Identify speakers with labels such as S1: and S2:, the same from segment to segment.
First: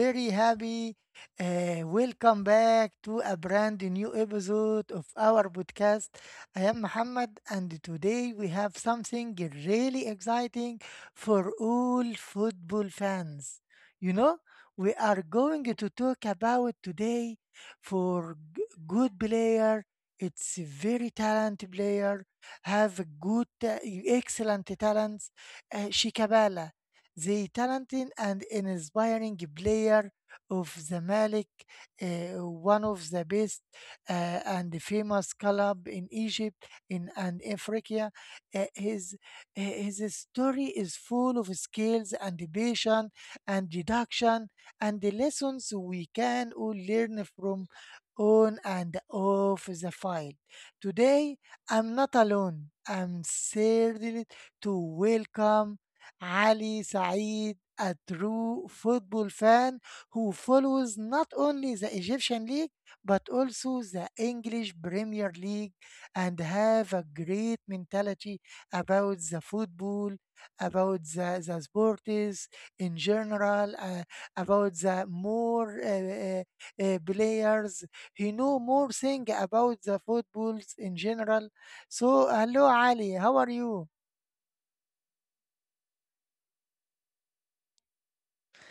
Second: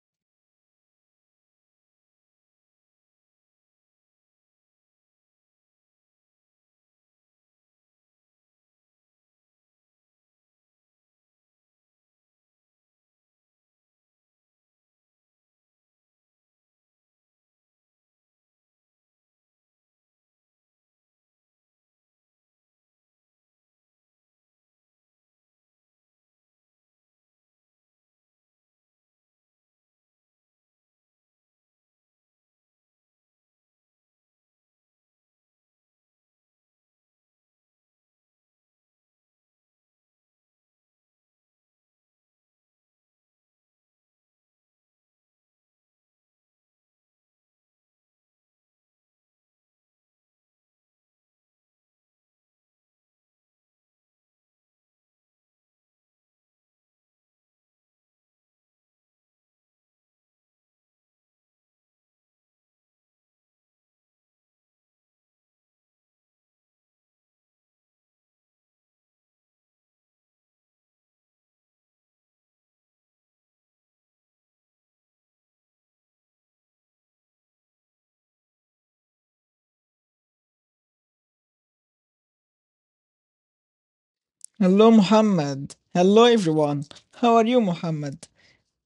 S1: very happy. Welcome back to a brand new episode of our podcast. I am Muhammad, and today we have something really exciting for all football fans. You know, we are going to talk about today for good player. It's a very talented player, have good, excellent talents. Shikabala the talented and inspiring player of Zamalek, one of the best uh, and famous club in Egypt in, and Africa. Uh, his, his story is full of skills and passion and deduction and the lessons we can all learn from on and off the file. Today, I'm not alone. I'm thrilled to welcome Ali Saeed, a true football fan who follows not only the Egyptian league but also the English Premier League and have a great mentality about the football, about the sports in general, about the more players. He know more thing about the footballs in general. So hello Ali, how are you?
S2: Hello, Muhammad. Hello, everyone. How are you, Muhammad?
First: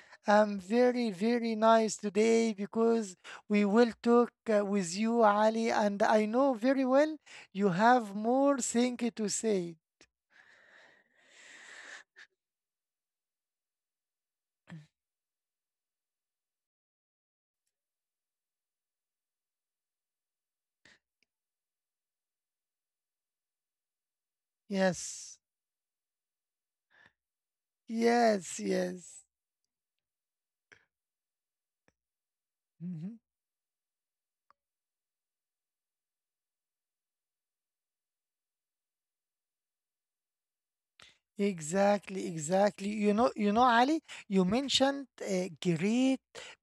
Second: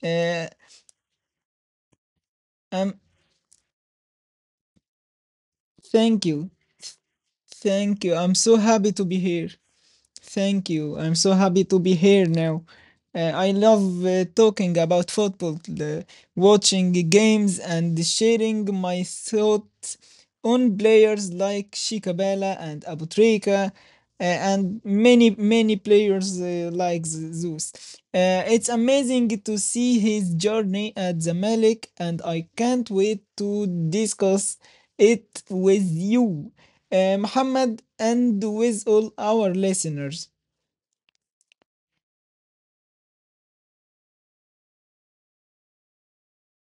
S2: Uh,
S1: I'm very, very nice today
S2: um,
S1: because we will talk with you, Ali, and I
S2: thank you.
S1: know very well you
S2: Thank
S1: have
S2: you. I'm
S1: more
S2: so happy
S1: thing
S2: to be
S1: to
S2: here.
S1: say.
S2: Thank you. I'm so happy to be here now. I love talking about football, watching games, and sharing my thoughts on players like Shikabala and Abutrika, and many,
S1: Yes,
S2: many players like Zeus.
S1: yes,
S2: It's
S1: yes.
S2: amazing to see his journey at Zamalek, and I can't wait to discuss it with you, Muhammad, and with all our listeners.
S1: Exactly, exactly. Ali, you mentioned great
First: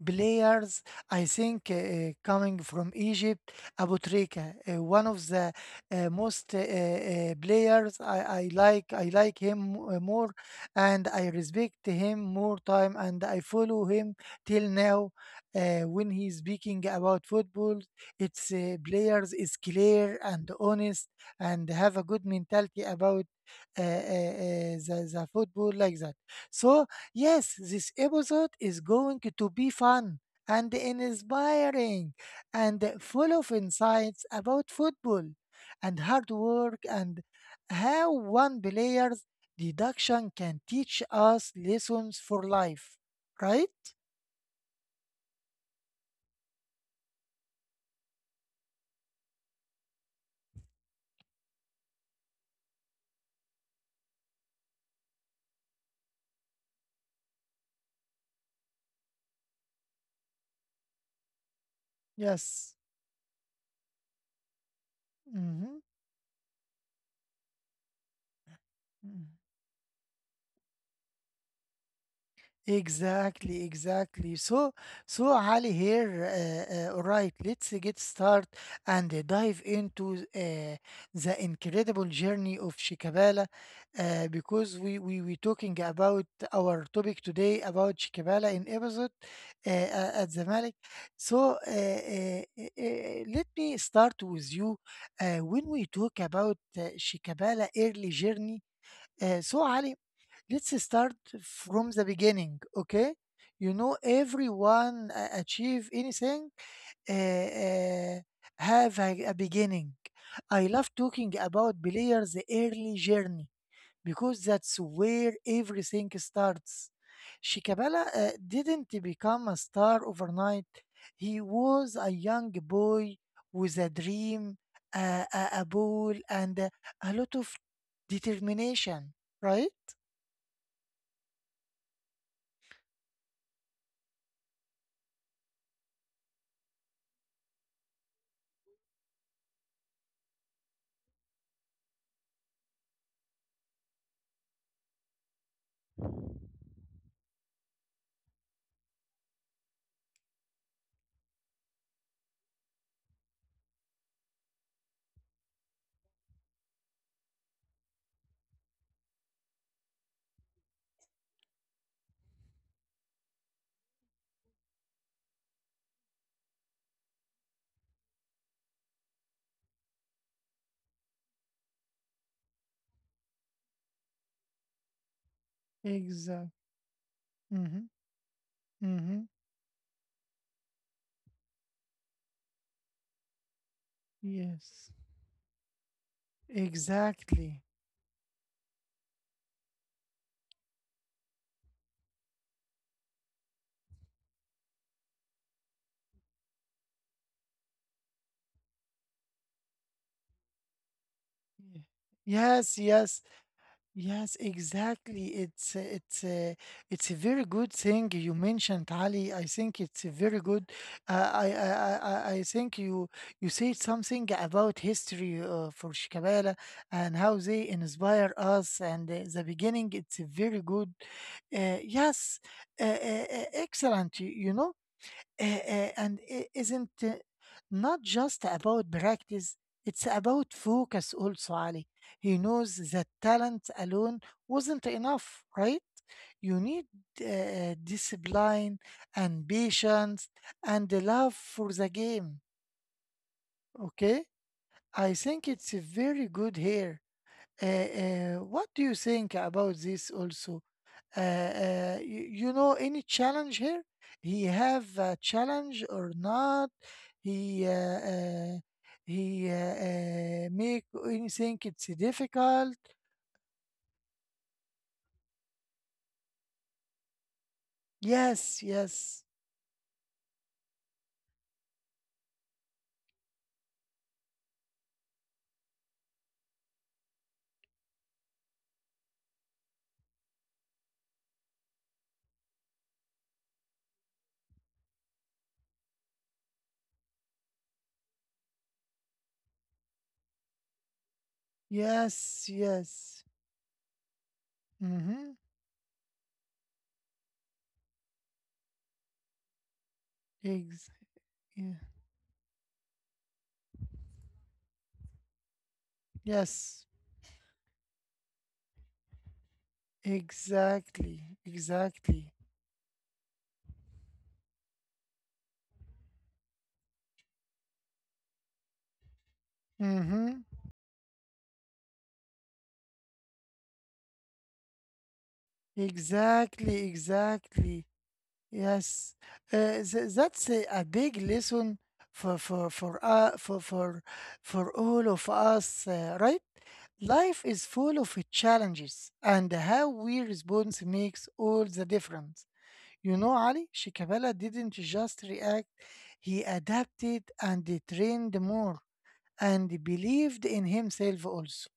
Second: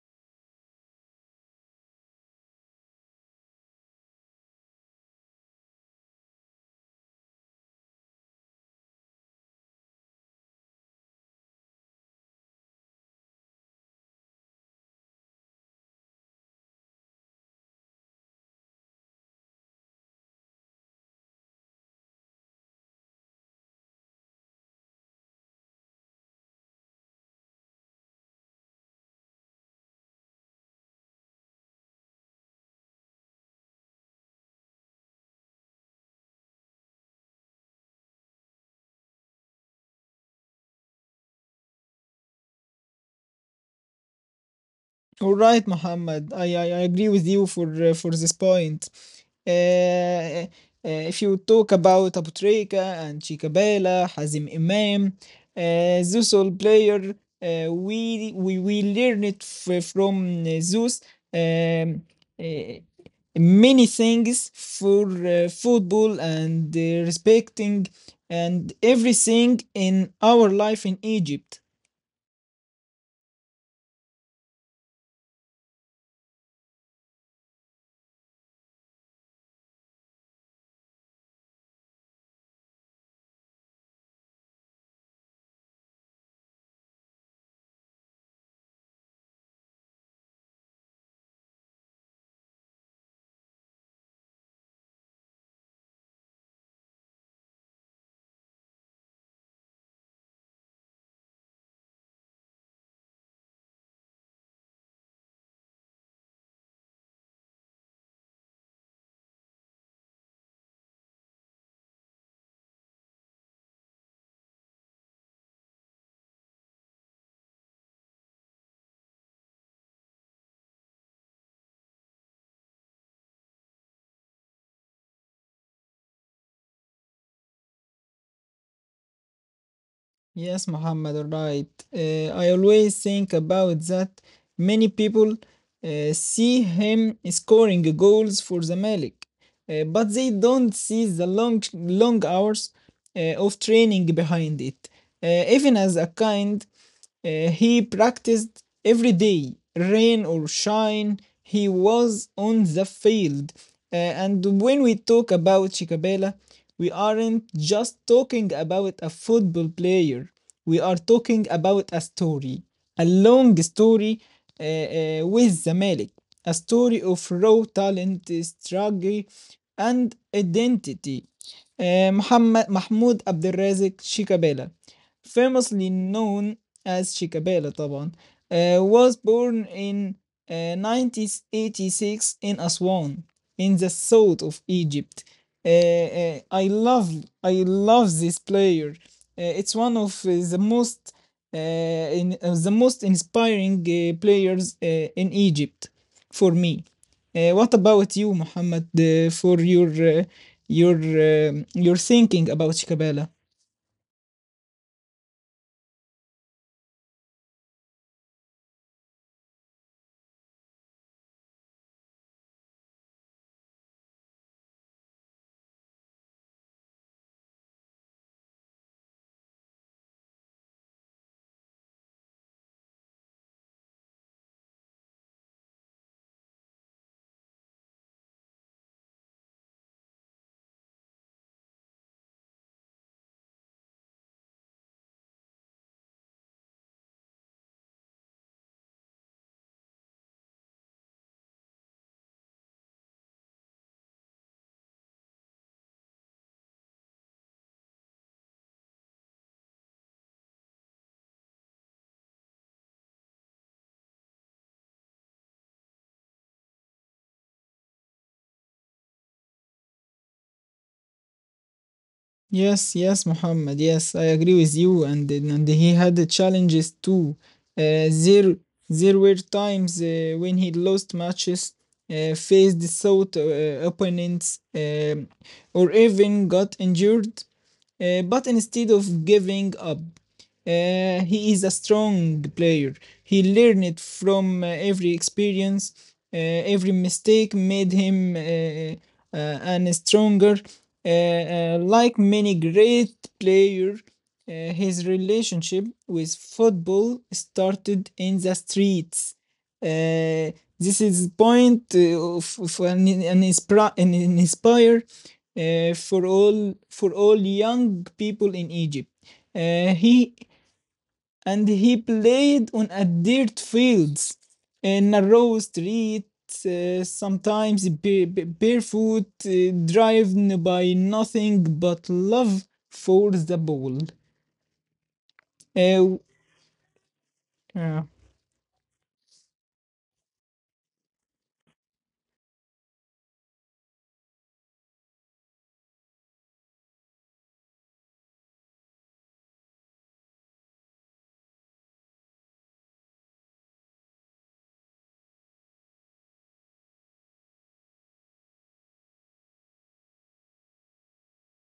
S1: players. I think coming from Egypt, Abu Trika, one of the most players. I like him more, and I respect him more time, and I follow him till now. When he's speaking about football, it's players is clear and honest and have a good mentality about the football like that. So, yes, this episode is going to be fun and inspiring and full of insights about football and hard work and how one player's deduction can teach us lessons for life, right?
S2: All right, Mohammed. I agree with you for this point. Uh, if you talk about Abu Treiga and Chikabela, Hazim Imam, those all player, we learn it from those um,
S1: Yes.
S2: uh, many things for
S1: Hmm.
S2: football and respecting and everything in our life in Egypt.
S1: Exactly, exactly. So, so Ali here. All right, let's get started and dive into the incredible journey of Shikabala, because we talking about our topic today about Shikabala in episode at the Malik. So, let me start with you when we talk about Shikabala early journey. So Ali. Let's start from the beginning, okay? You know, everyone achieve anything uh, uh, have a beginning. I love talking about players' early journey because that's where everything starts. Shikabala didn't become a star overnight. He was a young boy with a dream, a ball, and a lot of determination, right?
S2: Yes, Muhammad, right. I always think about that. Many people see him scoring goals for the Malik, but they don't see the long, long hours of training behind it. Even as a kind. He practiced every day, rain or shine, he was on the field. Uh, and when we talk about Chicabella, we aren't just talking about a football player, we are talking about a story, a long story with Zamalek, a story of raw talent, struggle, and identity. Muhammad Mahmoud Abdelrazik Chikabela famously known
S1: Exactly.
S2: as Chikabala,
S1: Mm-hmm.
S2: طبعا was
S1: Mm-hmm.
S2: born in 1986 in Aswan in the south of
S1: Yes.
S2: Egypt. Uh, uh, I love I
S1: Exactly.
S2: love this player. It's one of the most the most inspiring players in Egypt for me. What about you, Mohammed, for uh,
S1: Yeah.
S2: your thinking about
S1: Yes,
S2: Chicabella?
S1: yes, yes, exactly. It's a very good thing you mentioned, Ali. I think it's a very good. I think you said something about history for Shikabala and how they inspire us. And the beginning, it's a very good. Uh, yes, excellent. You know and it isn't not just about practice, it's about focus also, Ali. He knows that talent alone wasn't enough, right? You need discipline and patience and the love for the game, okay? I think it's very good here. What do you think about this also? You, you know any challenge here he have a challenge or not he he make anything it's difficult.
S2: Yes, yes, Muhammad. Yes, I agree with you. And he had the challenges too. Uh, there
S1: Yes,
S2: there
S1: yes,
S2: were times when he lost matches, faced south opponents, or even got injured. But instead of giving up, he is a strong player. He learned from every experience. Uh, every mistake made him and stronger. Like
S1: yes,
S2: many great
S1: yes.
S2: players, his
S1: Mm-hmm.
S2: relationship with football started in the streets. Uh,
S1: Ex-
S2: this is
S1: yeah.
S2: point of an, an inspire
S1: Yes,
S2: for all young people in Egypt. He
S1: exactly,
S2: and he
S1: exactly.
S2: played on a dirt fields in a narrow streets, sometimes barefoot,
S1: Mm-hmm.
S2: driven by nothing but love for the ball. Uh,
S1: Exactly, exactly.
S2: yeah.
S1: Yes, that's a big lesson for for for uh, for for for all of us, right? Life is full of challenges, and how we respond makes all the difference. You know, Ali Shikabala didn't just react; he adapted and he trained more, and he believed in himself also.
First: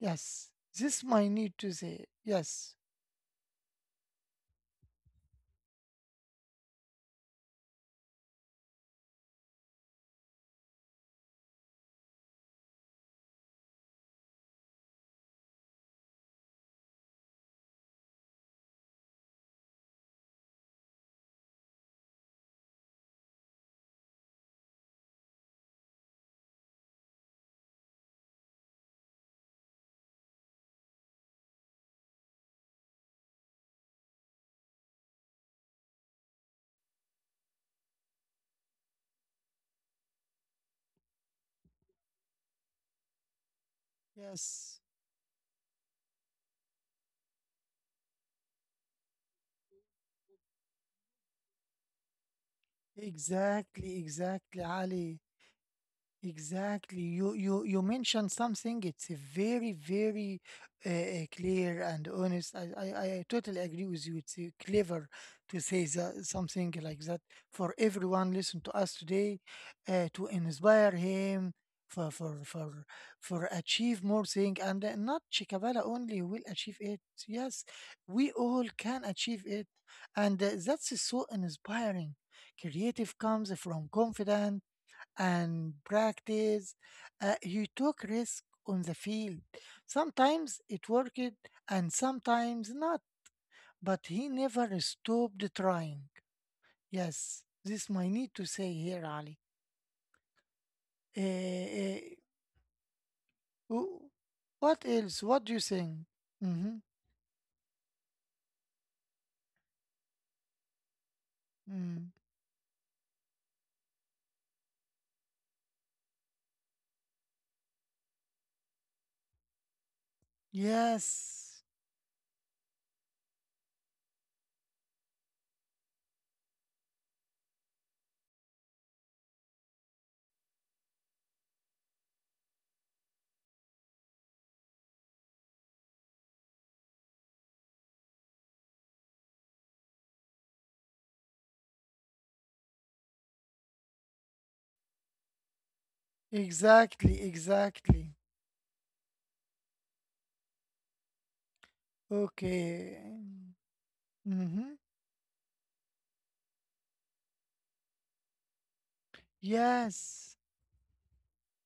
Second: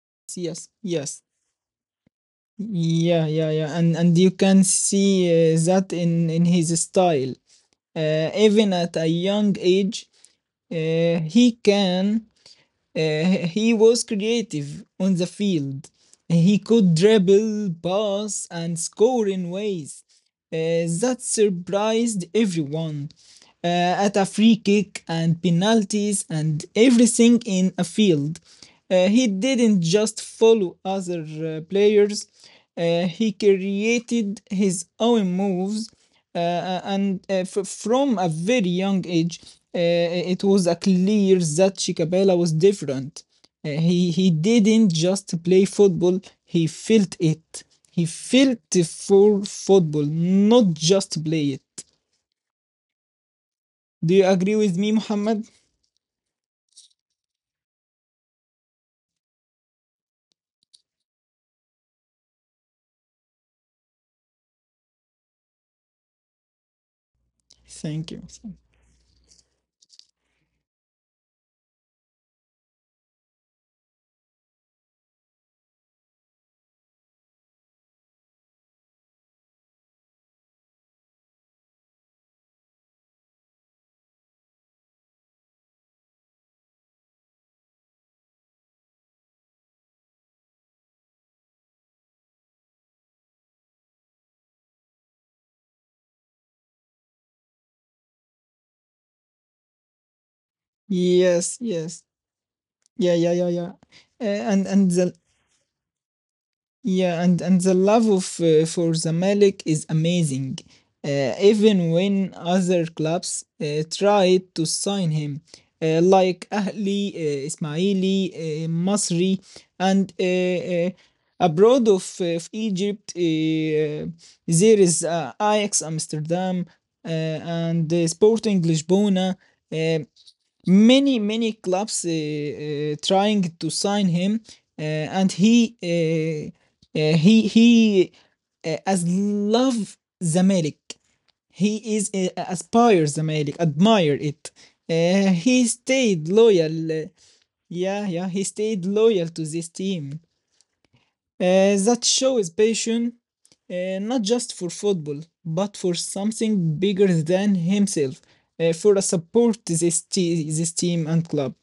S1: Yes,
S2: Yes,
S1: this
S2: yes.
S1: might need to say. Yes,
S2: Yeah, yeah, yeah. And you can see that in his style. Even at a young age, uh, he can he was creative on the field. He could dribble, pass, and score in ways that surprised everyone. At a free kick and penalties and everything in a field. He didn't just follow other players. He created his own moves from a very young age, uh, it was a clear that Shikabela was different. He
S1: yes,
S2: didn't just play football; he felt it. He felt for football, not just play it.
S1: exactly,
S2: Do you agree
S1: exactly,
S2: with me,
S1: Ali.
S2: Muhammad?
S1: Exactly. You mentioned something. It's a very very clear and honest. I totally agree with you. It's clever to say something like that for
S2: Thank you.
S1: everyone listen to us today, to inspire him for for for for achieve more thing and not Chikabala only will achieve it. Yes, we all can achieve it, and that's so inspiring. Creative comes from confidence and practice. You took risk on the field. Sometimes it worked and sometimes not, but he never stopped trying. Yes, this my need to say here, Ali.
S2: Yes,
S1: Uh, uh,
S2: yes, yeah, yeah, yeah, yeah.
S1: w- what
S2: And the
S1: else? What do you think? Mm-hmm.
S2: Yeah, and the love of for Zamalek is amazing. Even
S1: Mm.
S2: when other clubs tried to sign him, like Ahli, Ismaili, Masri, and
S1: Yes,
S2: abroad of Egypt, there is Ajax Amsterdam and Sporting Lisbona. Uh, Many many clubs trying to sign him and he uh, uh, he he as love Zamalek he is aspires Zamalek admire it he stayed loyal uh,
S1: exactly,
S2: yeah
S1: exactly.
S2: yeah he stayed loyal to this team that show is
S1: Okay.
S2: passion, not just for
S1: Mm-hmm.
S2: football, but for something bigger than himself, for a support this,
S1: Yes.
S2: this team and club.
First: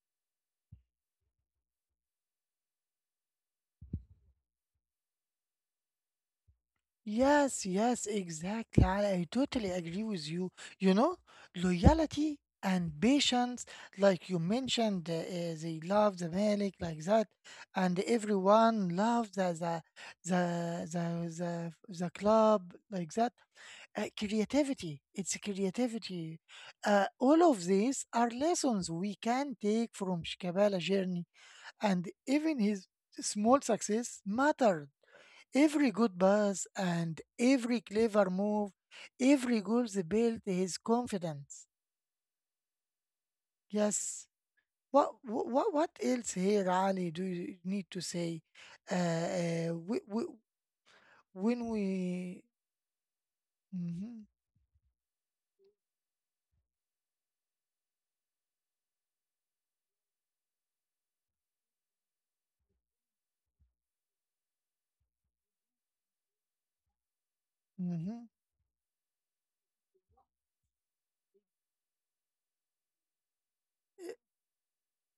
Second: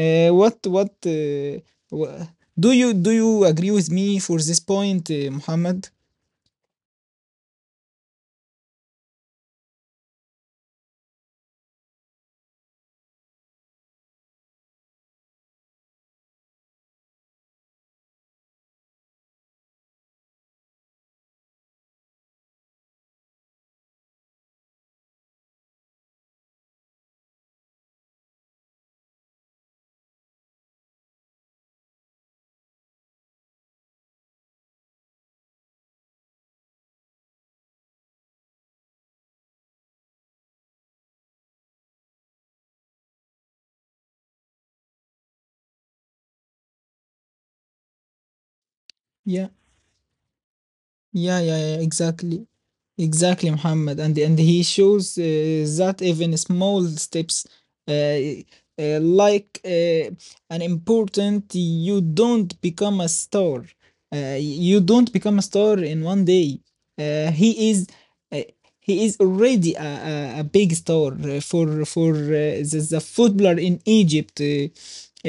S2: Uh, what what uh, wha- do you agree with me for this point, Muhammad?
S1: Yes, yes, exactly. I totally agree with you. You know, loyalty and patience, like you mentioned, they love the Malik like that, and everyone loves the the the the, the club like that. Creativity, it's creativity. All of these are lessons we can take from Shikabala journey, and even his small success mattered. Every good pass and every clever move, every goal built his confidence. Yes. What else here, Ali? Do you need to say? Uh,
S2: Yeah.
S1: uh, we, we,
S2: Yeah, yeah,
S1: when
S2: yeah, exactly.
S1: we
S2: Exactly, Muhammad. And
S1: Mhm,
S2: and he shows that even small steps uh, uh, like uh, an important you don't become a star. You don't become a star in one day. Uh, he is
S1: mhm.
S2: uh, he is already a big star for the footballer in
S1: E-
S2: Egypt uh,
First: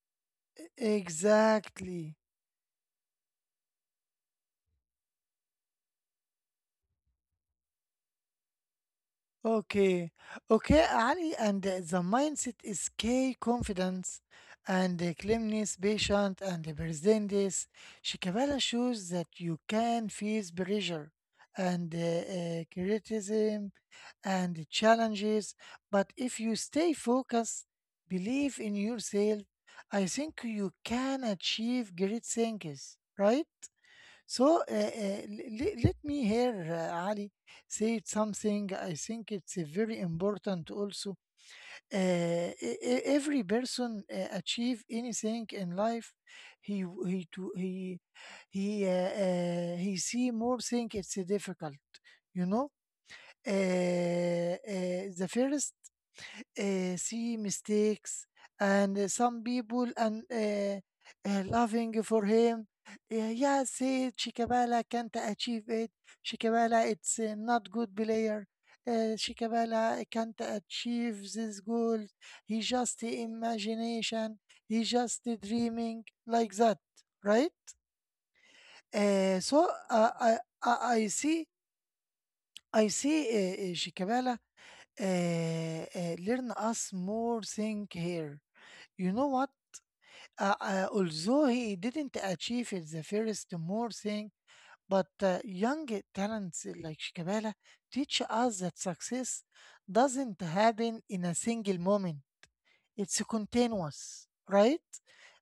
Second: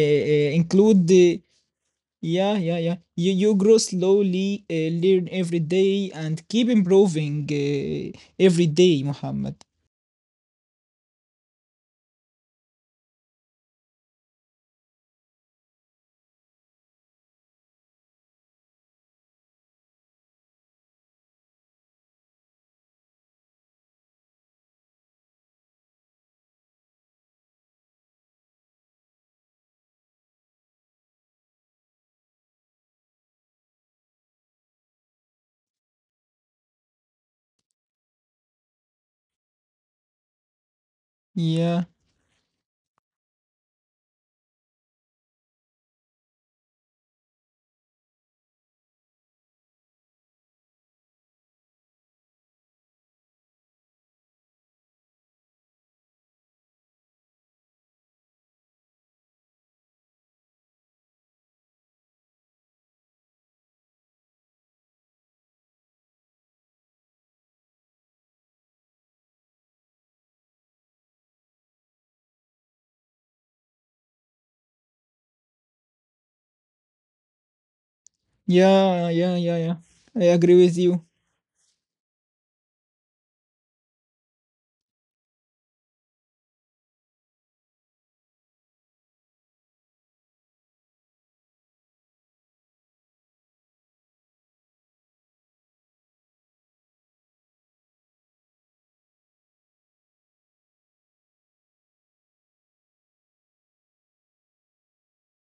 S2: uh, uh, include the.
S1: exactly.
S2: Yeah, yeah, yeah. You grow slowly, learn every day, and keep improving every day, Muhammad.
S1: Okay, okay, Ali, and the mindset is key confidence and calmness, patient and presentness. Shikabala shows that you can face pressure and criticism and challenges, but if you stay focused, believe in yourself, I think you can achieve great things, right? So let me hear Ali say something. I think it's very important also.
S2: Yeah,
S1: Uh, every person achieve anything in life, he w- he to, he he see more thing. It's difficult, you know. The first see mistakes and some people and laughing for him. Yeah, yeah, say Shikabala can't achieve it. Shikabala, it's not good player. Shikabala can't achieve this goal. He just imagination. He just dreaming like that, right?
S2: yeah, yeah,
S1: Uh,
S2: yeah,
S1: so
S2: yeah.
S1: uh,
S2: I
S1: I,
S2: agree with
S1: I
S2: you.
S1: I see I see Shikabala learn us more thing here you know what? Although he didn't achieve it the first more thing, but young talents like Shikabala teach us that success doesn't happen in a single moment. It's a continuous, right?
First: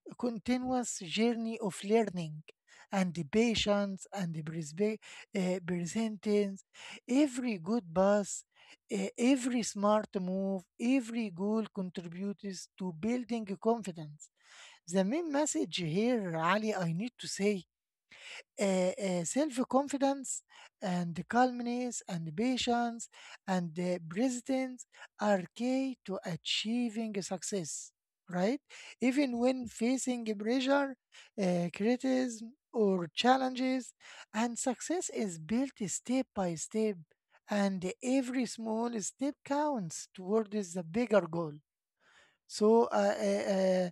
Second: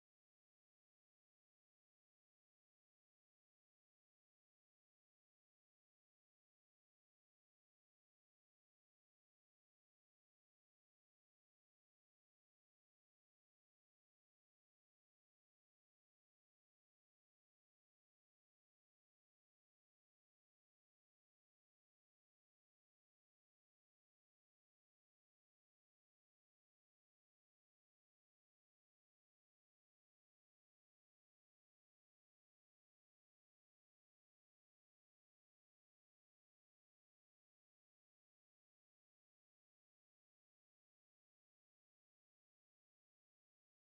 S1: A continuous journey of learning and the patience and the persistence. Every good pass, every smart move, every goal contributes to building confidence the main message here, Ali, I need to say uh, self confidence and calmness and patience and presence are key to achieving success, right? Even when facing pressure, criticism, or challenges, and success is built step by step, and every small step counts towards the bigger goal. So uh, uh, uh,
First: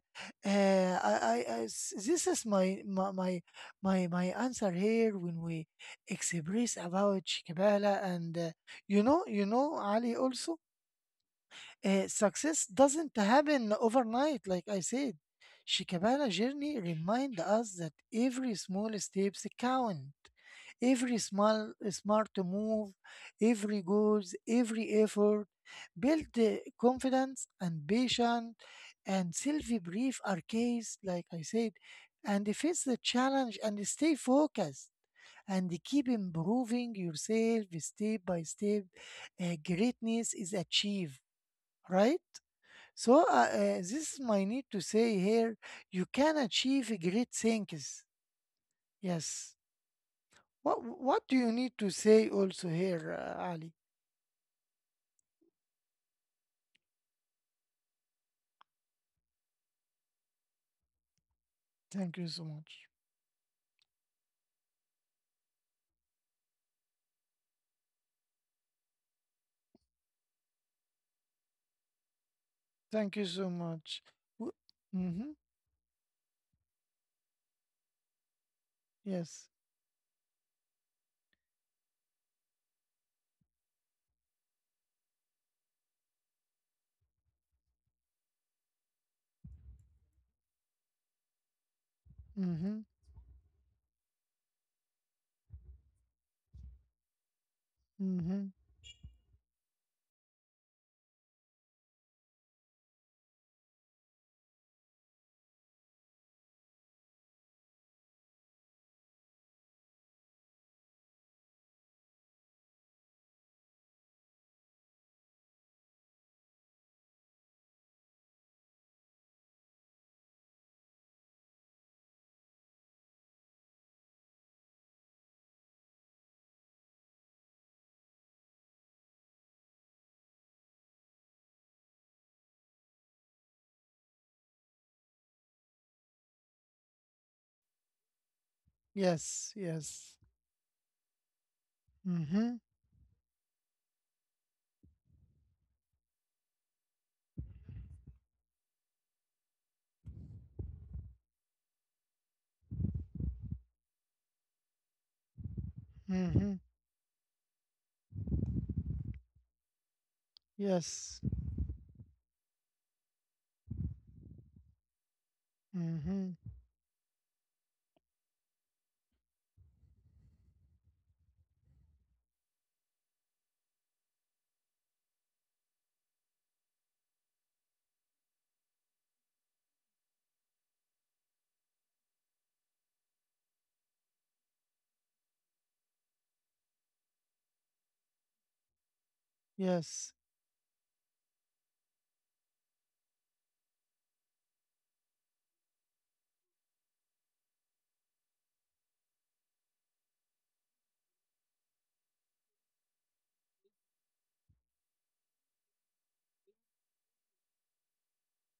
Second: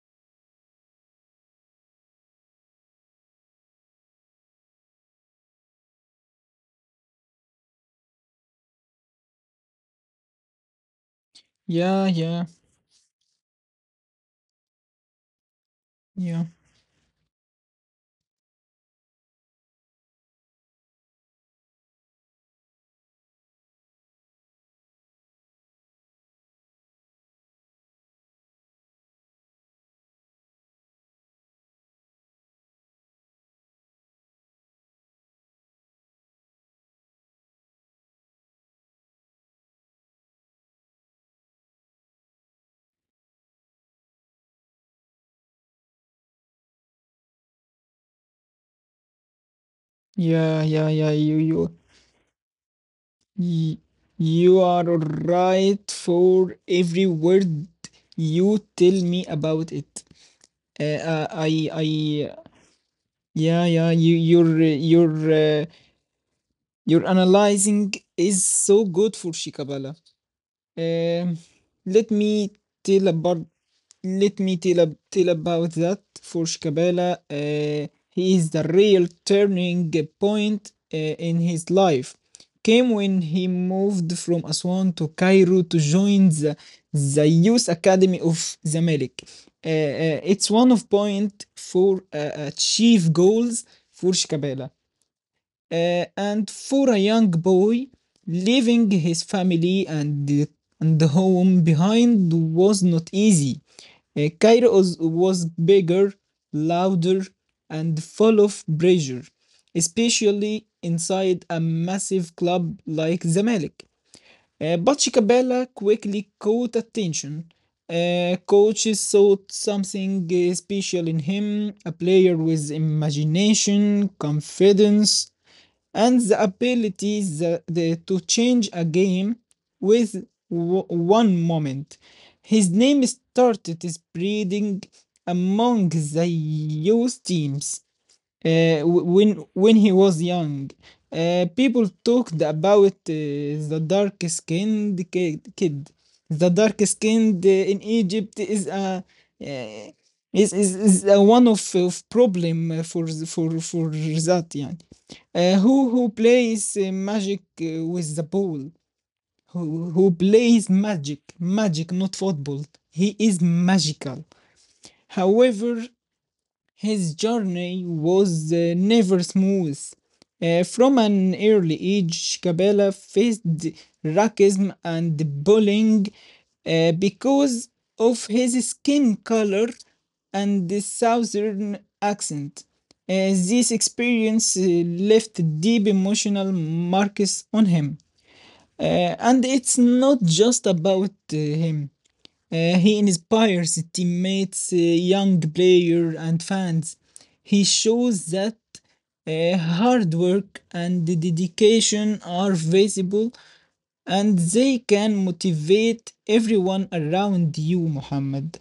S1: uh, I, I, I s- this is my answer here when we express about Shikabala and you know Ali also
S2: Yeah, yeah,
S1: success doesn't happen overnight like I said. Shikabala
S2: yeah,
S1: journey remind us that every small steps count. Every small, smart move, every goals, every effort build the confidence and patience and self-belief are keys, like I said, and face the challenge and stay focused and keep improving yourself step by step. Greatness is achieved, right? So this is my need to say here. You can achieve great things. Yes.
S2: yeah, yeah, yeah.
S1: What do you need to say also here, Ali?
S2: Y- you are right for every word you tell me about it.
S1: Thank you
S2: I
S1: so much.
S2: Yeah, yeah. Your your analyzing is so good for Shikabala. Um, let me tell
S1: Thank you
S2: about
S1: so much.
S2: let
S1: W-
S2: me tell, ab- tell
S1: Mhm.
S2: about that for Shikabala. He is the real
S1: Yes.
S2: turning point in his life. Came when he moved from Aswan to Cairo to join the Youth Academy of Zamalek. It's one of point four
S1: Mhm.
S2: chief goals for Shikabala and for a young boy,
S1: Mhm.
S2: leaving his family and home behind was not easy. Cairo was bigger, louder, and full of pressure, especially inside a massive club like Zamalek. But Shikabela quickly caught attention. Coaches saw something special in him, a player with imagination, confidence, and the ability to change a game with one moment. His name started spreading among the youth teams uh, w- when
S1: Yes.
S2: when he
S1: Yes.
S2: was young. People talked
S1: Mhm.
S2: about the dark skinned kid. The dark skinned in Egypt is a uh, is a one of problem for for that, yeah. Who
S1: Mhm.
S2: plays magic with the ball? Who plays
S1: Yes.
S2: magic? Magic, not football. He is magical. However,
S1: Mhm.
S2: his journey was never smooth. From an early age, Kabila faced racism and bullying because of his skin color and the southern accent. This experience left deep emotional marks on him. And it's
S1: Yes.
S2: not just about him. He inspires teammates, young players, and fans. He shows that hard work and dedication are visible and they can motivate everyone around you, Muhammad.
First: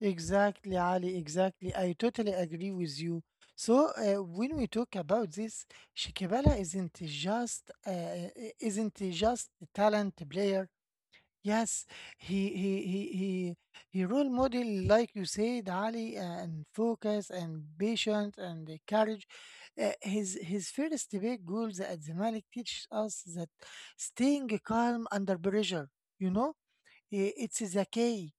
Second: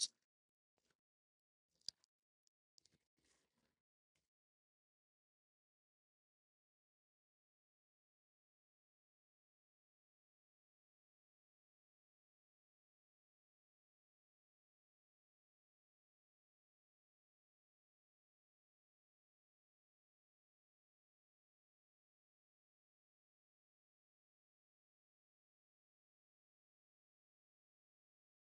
S1: Exactly, Ali. Exactly. I totally agree with you. So when we talk about this, Shikibala isn't just a talent player. Yes, he he role model like you said, Ali, and focus and patience and the courage. His his first big goals at Zamalek teaches us that staying calm under pressure, you know, it's the key,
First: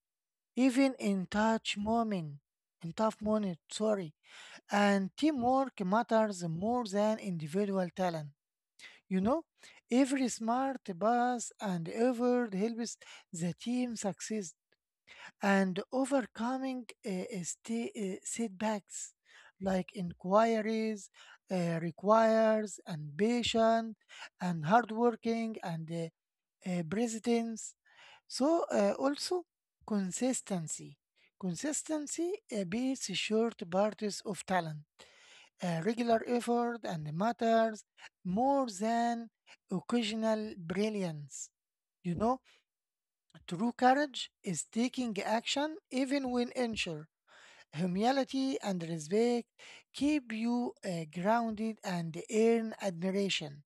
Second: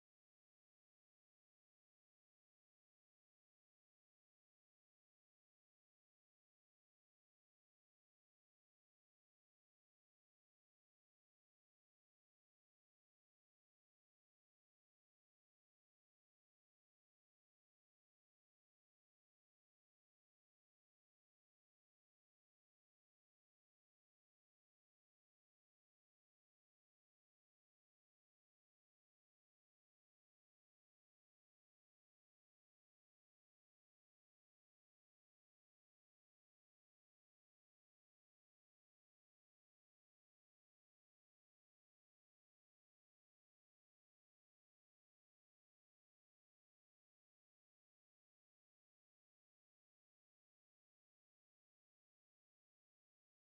S1: even in touch moment, in tough moment, sorry, and teamwork matters more than individual talent. You know, every smart pass and effort helps the team succeed and overcoming setbacks like inquiries requires and patient and hardworking and presidents. So also consistency. Consistency beats short parties of talent regular effort and matters more than occasional brilliance. You know, true courage is taking action even when unsure. Humility and respect keep you grounded and earn admiration.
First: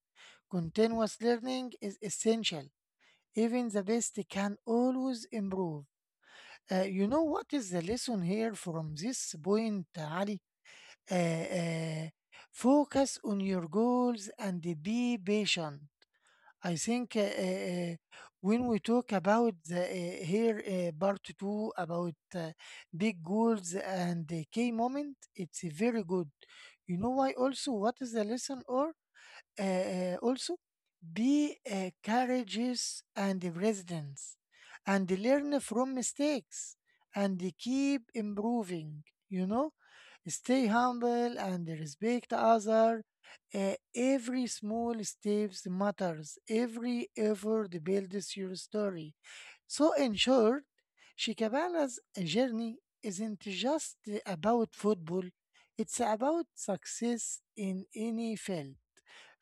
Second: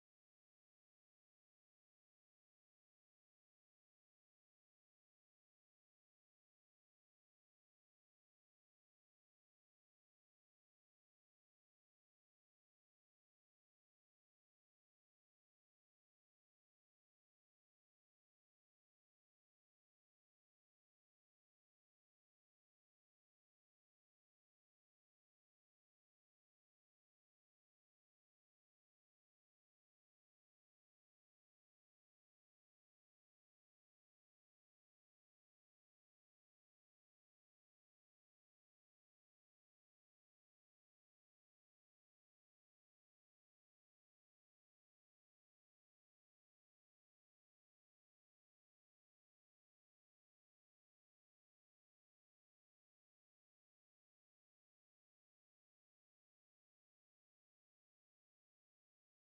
S1: Continuous learning is essential. Even the best can always improve. You know what is the lesson here from this point, Ali? Uh, uh, Focus on your goals and be patient. I think when we talk about here part two about big goals and the key moment, it's very good. You know why also what is the lesson or also be courageous and residence and learn from mistakes and keep improving. You know Stay humble and respect other. Every small steps matters. Every effort builds your story. So in short, Shikabana's journey isn't just about football. It's about success in any field.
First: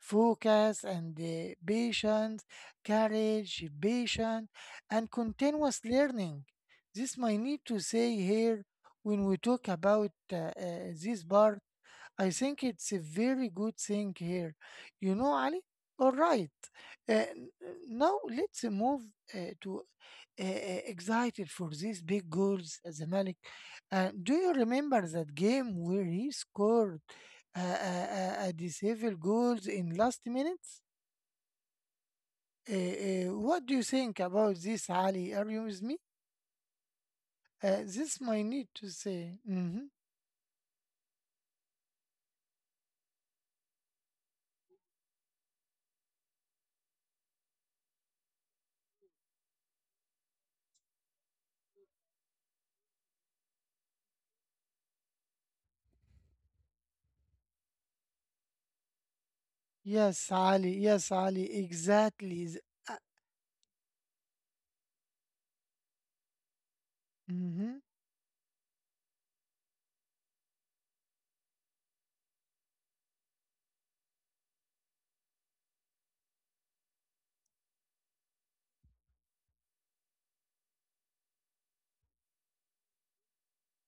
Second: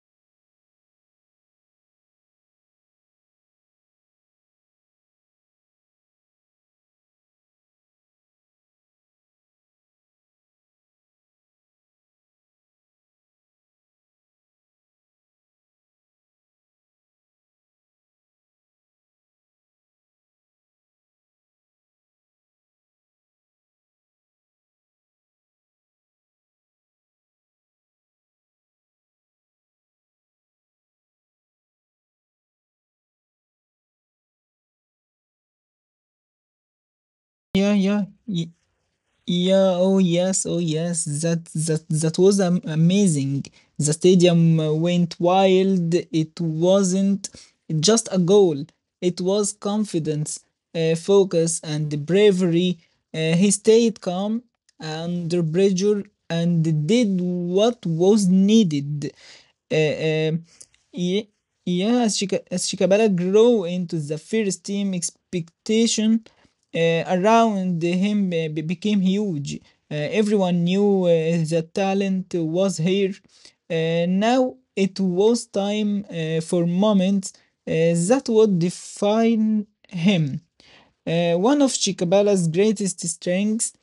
S1: Focus and patience, courage, patience, and continuous learning. This might need to say here when we talk about this part, I think it's a very good thing here. You know, Ali? All right. Uh, n- Now let's move to excited for these big goals as a Malik. Do you remember that game where he scored disabled goals in last minutes? What do you think about this, Ali? Are you with me?
S2: Yeah, yeah,
S1: This might
S2: y-
S1: need to say.
S2: Yeah,
S1: Mm-hmm.
S2: oh yes, oh yes. That was amazing. The stadium went wild. It wasn't just a goal. It was confidence, focus, and bravery. He stayed calm under pressure and did what was needed. Uh,
S1: Yes,
S2: uh,
S1: Ali. Yes,
S2: ye-
S1: Ali.
S2: yeah, as
S1: Exactly.
S2: Shika- as
S1: Uh,
S2: Shikabara grew into the first team expectation
S1: mhm.
S2: around him became huge. Everyone knew that talent was here. Now it was time for moments that would define him. One of Chikabala's greatest strengths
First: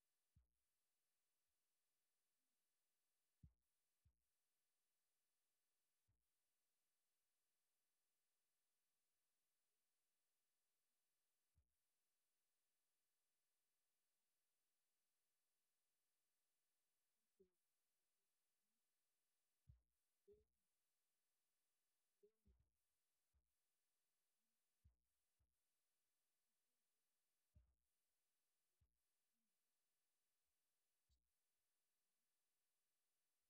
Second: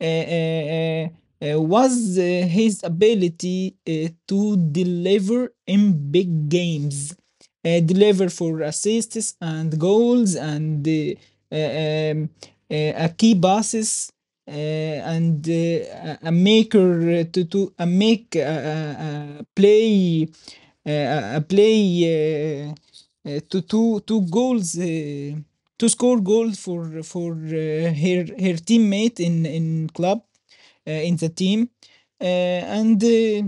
S2: uh, uh, uh, was his ability to deliver in big games, deliver for assists and goals and a key passes and a maker to a make a, a play a play. To two goals to score goals for her teammate in club in the team and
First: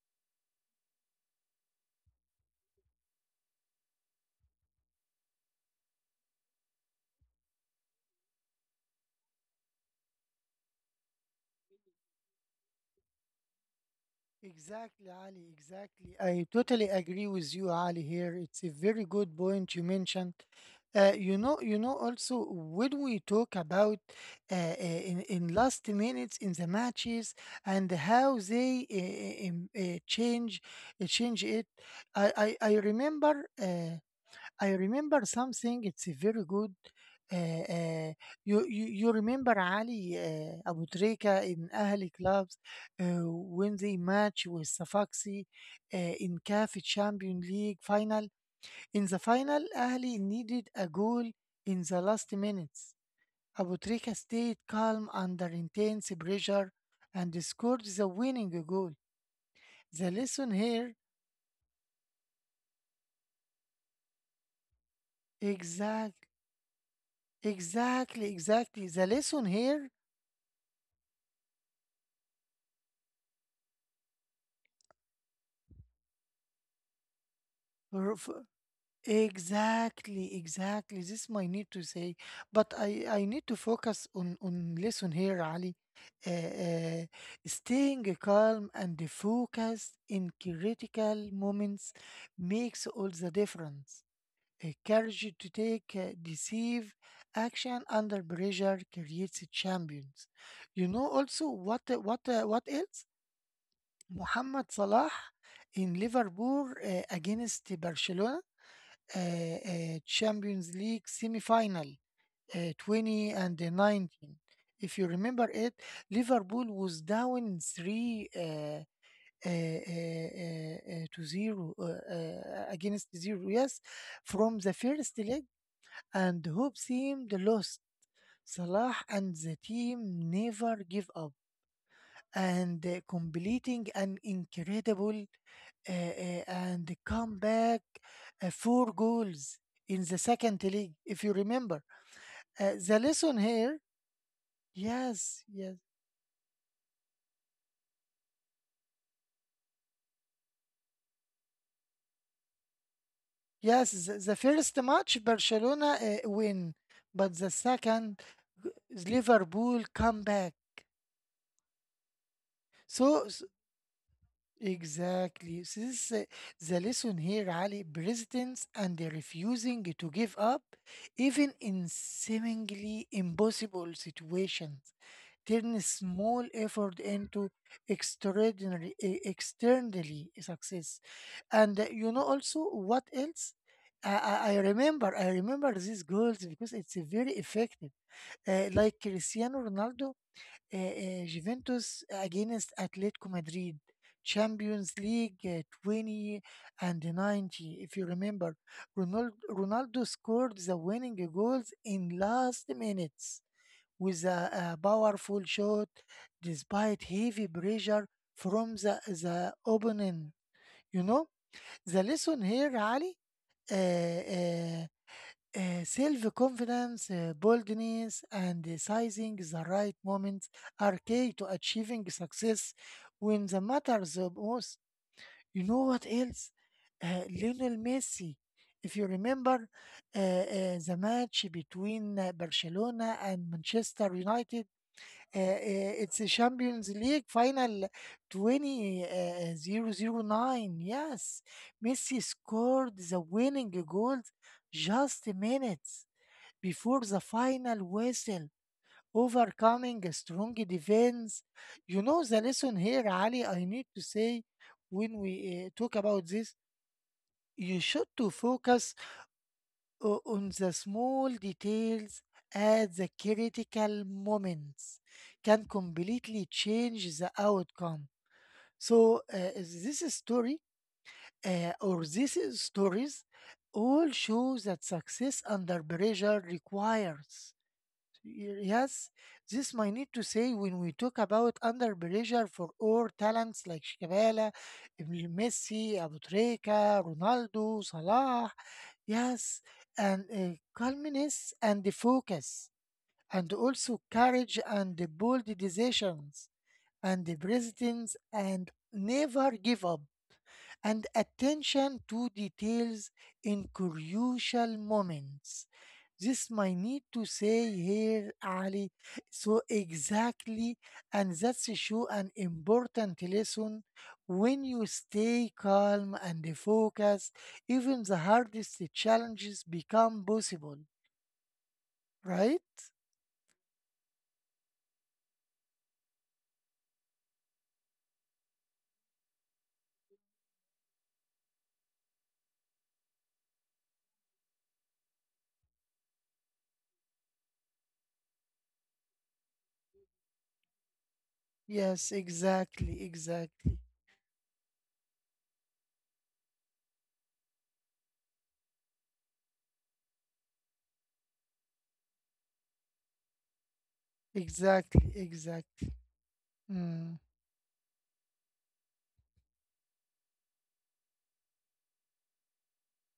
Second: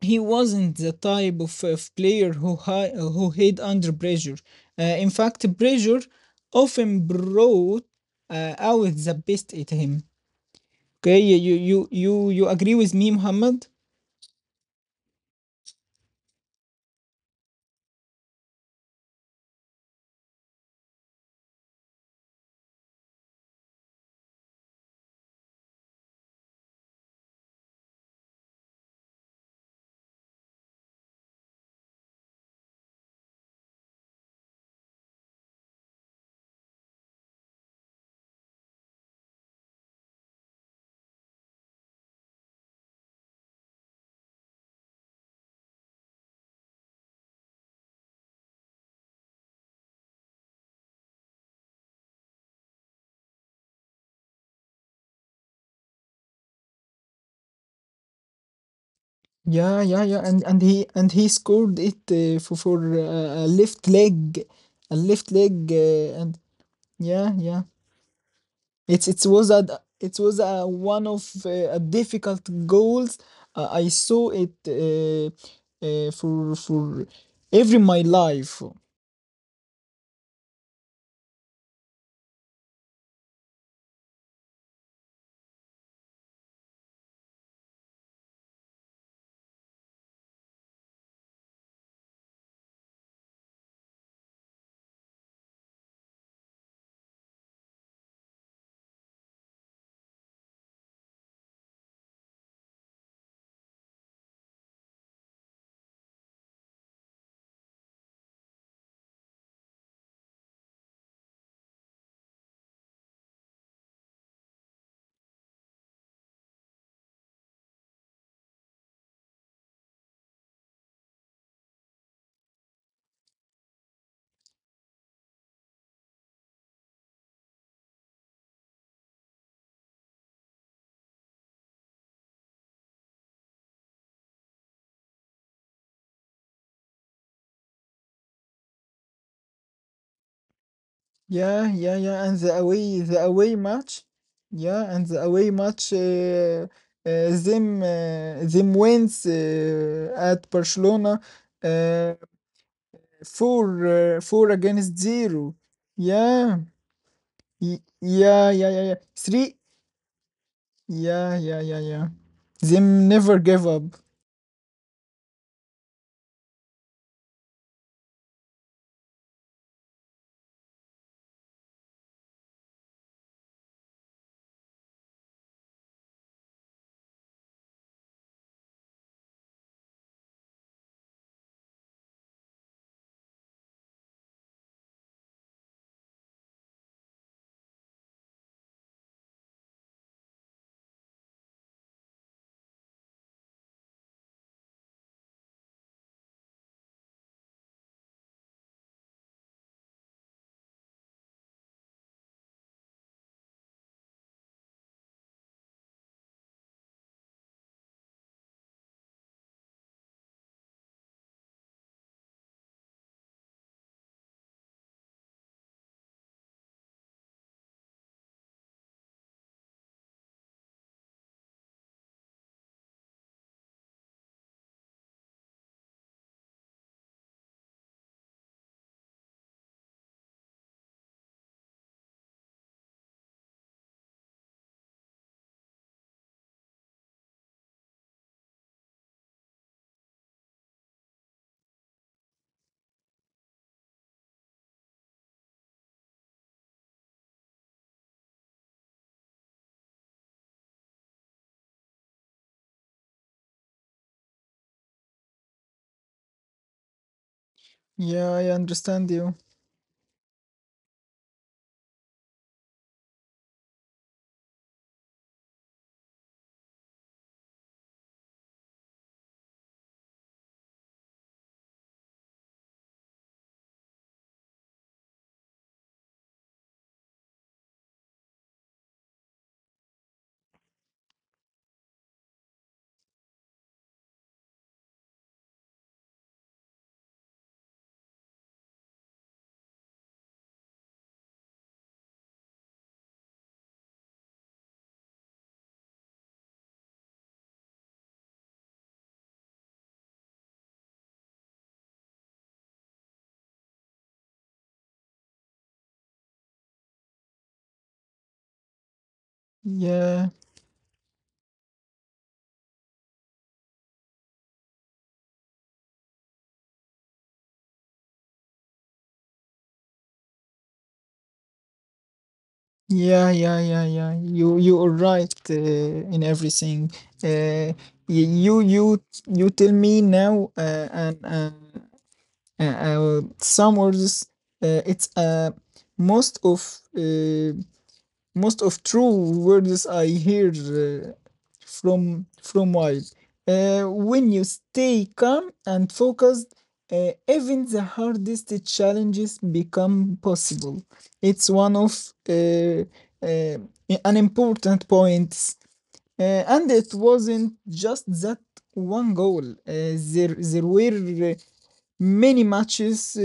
S2: he wasn't the type of player who hid under pressure in fact pressure often brought out the best in him. Okay, you agree with me, Muhammad?
S1: Exactly, Ali. Exactly. I totally agree with you, Ali. Here, it's a very good point you mentioned. Also, when we talk about in last minutes in the matches and how they change change it, I I remember. I remember something. It's a very good. Uh, uh, you remember Ali Abu Trika in Ahli clubs when they match with Safaxi uh, in CAF Champions League final. In the final, Ahli needed a goal in the last minutes. Abu Trika stayed calm under intense pressure and scored the winning goal.
S2: Yeah, yeah,
S1: The
S2: yeah. and
S1: lesson
S2: and he
S1: here,
S2: and he scored it for a left leg,
S1: exact,
S2: and yeah, yeah.
S1: exactly.
S2: It's
S1: The
S2: it was
S1: lesson
S2: a
S1: here,
S2: it was a one of a difficult goals. I saw it for every my life.
S1: exactly, exactly. This is my need to say, but I need to focus on listen here, Ali. Uh, uh, staying calm and focused in critical moments makes all the difference. A courage to take decisive action under pressure creates champions. You know also what what else? Mohamed Salah in Liverpool against Barcelona Champions League semi-final 20 and 19. If you remember it, Liverpool was down 3 to 0 against 0, yes, from the first leg, and hope seemed lost. Salah and the team never give up and completing an incredible and comeback four goals in the second league, if you
S2: Yeah,
S1: remember.
S2: yeah, yeah, and the away
S1: The
S2: the
S1: lesson
S2: away
S1: here,
S2: match. Yeah, and the away
S1: yes, yes,
S2: match. Them wins at Barcelona. Uh, Four,
S1: yes, the
S2: four
S1: first
S2: against
S1: match
S2: zero.
S1: Barcelona
S2: Yeah,
S1: win, but the second
S2: yeah, yeah, yeah, yeah.
S1: is
S2: Three.
S1: Liverpool comeback.
S2: Yeah, yeah, yeah, yeah. Them
S1: So
S2: never give up.
S1: Exactly. So this is, the lesson here, Ali. Persistence and the refusing to give up, even in seemingly impossible situations, turn small effort into extraordinary, externally success. And you know also what else? I I remember these goals because it's very effective. Like Cristiano Ronaldo, Juventus against Atletico Madrid, Champions League 20 and 90. If you remember, Ronaldo scored the winning goals in last minutes with a powerful shot despite heavy pressure from the opponent. You know, the lesson here, Ali, uh, uh, self-confidence, boldness, and sizing the right moment are key to achieving success when the matters the most. You know what else? Lionel Messi. If you remember the match between Barcelona and Manchester United, uh, uh, it's a Champions League final 2009. Yes, Messi scored the winning goal just minutes before the final whistle, overcoming a strong defense. You know the lesson here, Ali. I need to say when we talk about this, you should
S2: Yeah,
S1: to
S2: I
S1: focus
S2: understand you.
S1: on the small details at the critical moments can completely change the outcome. So this story or these stories all show that success under pressure requires yes, this might need to say when we talk about under pressure for all talents like Shikabala, Messi, Abu Treka, Ronaldo, Salah. Yes, and calmness and the focus, and also courage and the bold decisions and the presidents and never give up and attention to details in crucial moments. This might need to say here, Ali. So
S2: Yeah,
S1: exactly, and that's show an important lesson. When you stay calm and focused, even the hardest challenges become possible, right?
S2: yeah, yeah, yeah, yeah. You are right in everything. Uh, you tell me now, and uh, some words. It's most of Most of true words I hear
S1: Yes,
S2: from wild. When you stay calm and focused, even the hardest challenges become possible. It's one of uh, uh, an important
S1: exactly,
S2: point,
S1: exactly.
S2: and it
S1: Mm,
S2: wasn't just that one goal. There were many matches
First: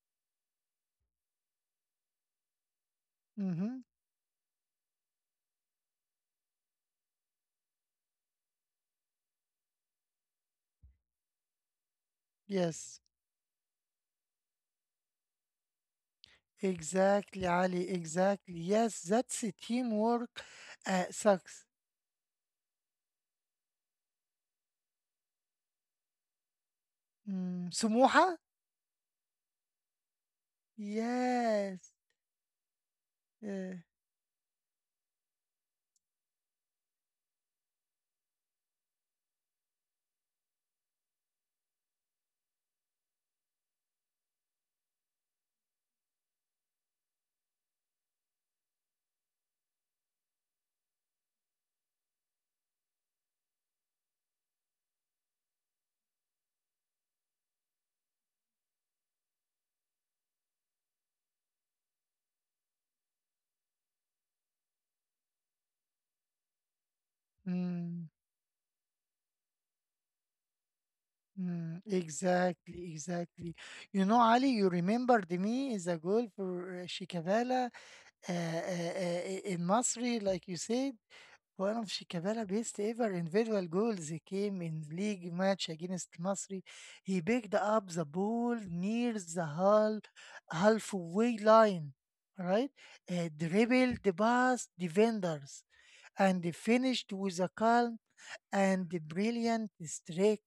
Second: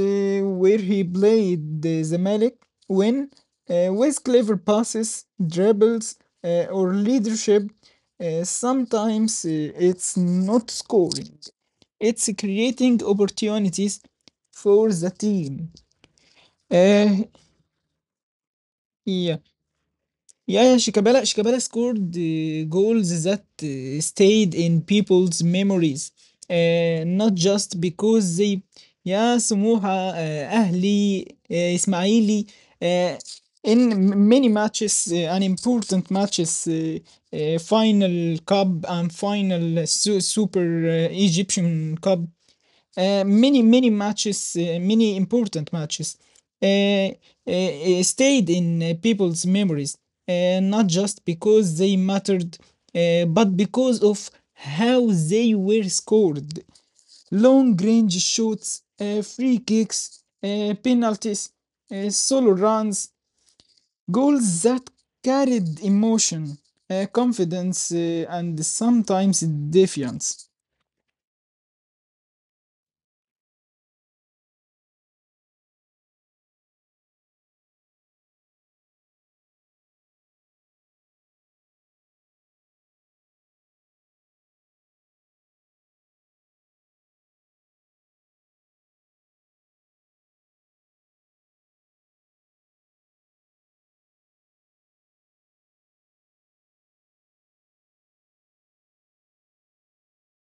S2: where he played the Zamalek when
S1: mm-hmm.
S2: with clever passes, dribbles, or leadership, sometimes it's not scoring, it's creating
S1: Yes.
S2: opportunities for the team. Uh,
S1: Exactly, Ali. Exactly. Yes,
S2: yeah,
S1: that's a teamwork
S2: Yeah, yeah, Shikabala, Shikabala
S1: sucks.
S2: scored goals that stayed in people's memories, not
S1: Mm,
S2: just
S1: سموحة?
S2: because they, yeah, سموحة, أهلي,
S1: Yes.
S2: إسماعيلي, uh,
S1: Yeah.
S2: in many matches and important matches, final cup and super Egyptian cup, many matches, many important matches, uh, stayed in people's memories, not just because they mattered, but because of how they were scored. Long range shots, free kicks, penalties, solo runs, goals that carried emotion, confidence,
S1: Mm,
S2: and sometimes defiance.
S1: exactly, exactly. You know, Ali, you remembered me as a goal for Shikabala in Masri, like you said. One of Shikabala's best ever individual goals came in league match against Nasri. He picked up the ball near the halfway line, right? Dribbled past defenders and finished with a calm and brilliant strike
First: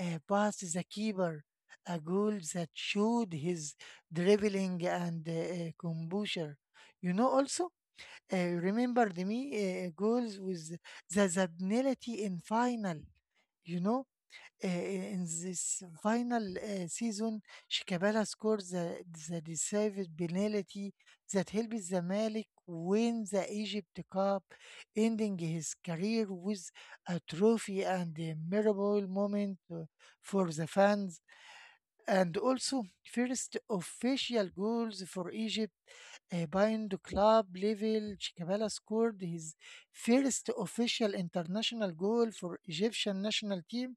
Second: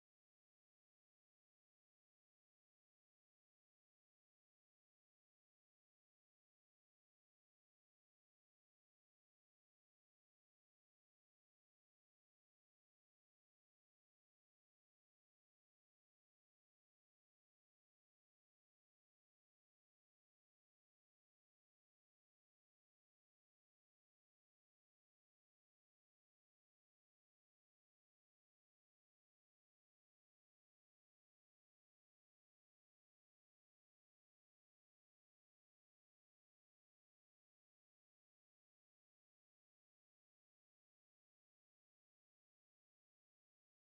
S1: past the keeper. A goal that showed his dribbling and composure. You know, also remember the me goals with the penalty in final. You know, in this final season, Shikabala scored the decided penalty that helped Zamalek win the Egypt Cup, ending his career with a trophy and a memorable moment for the fans. And also, first official goals for Egypt bind club level, Chikabala scored his first official international goal for Egyptian national team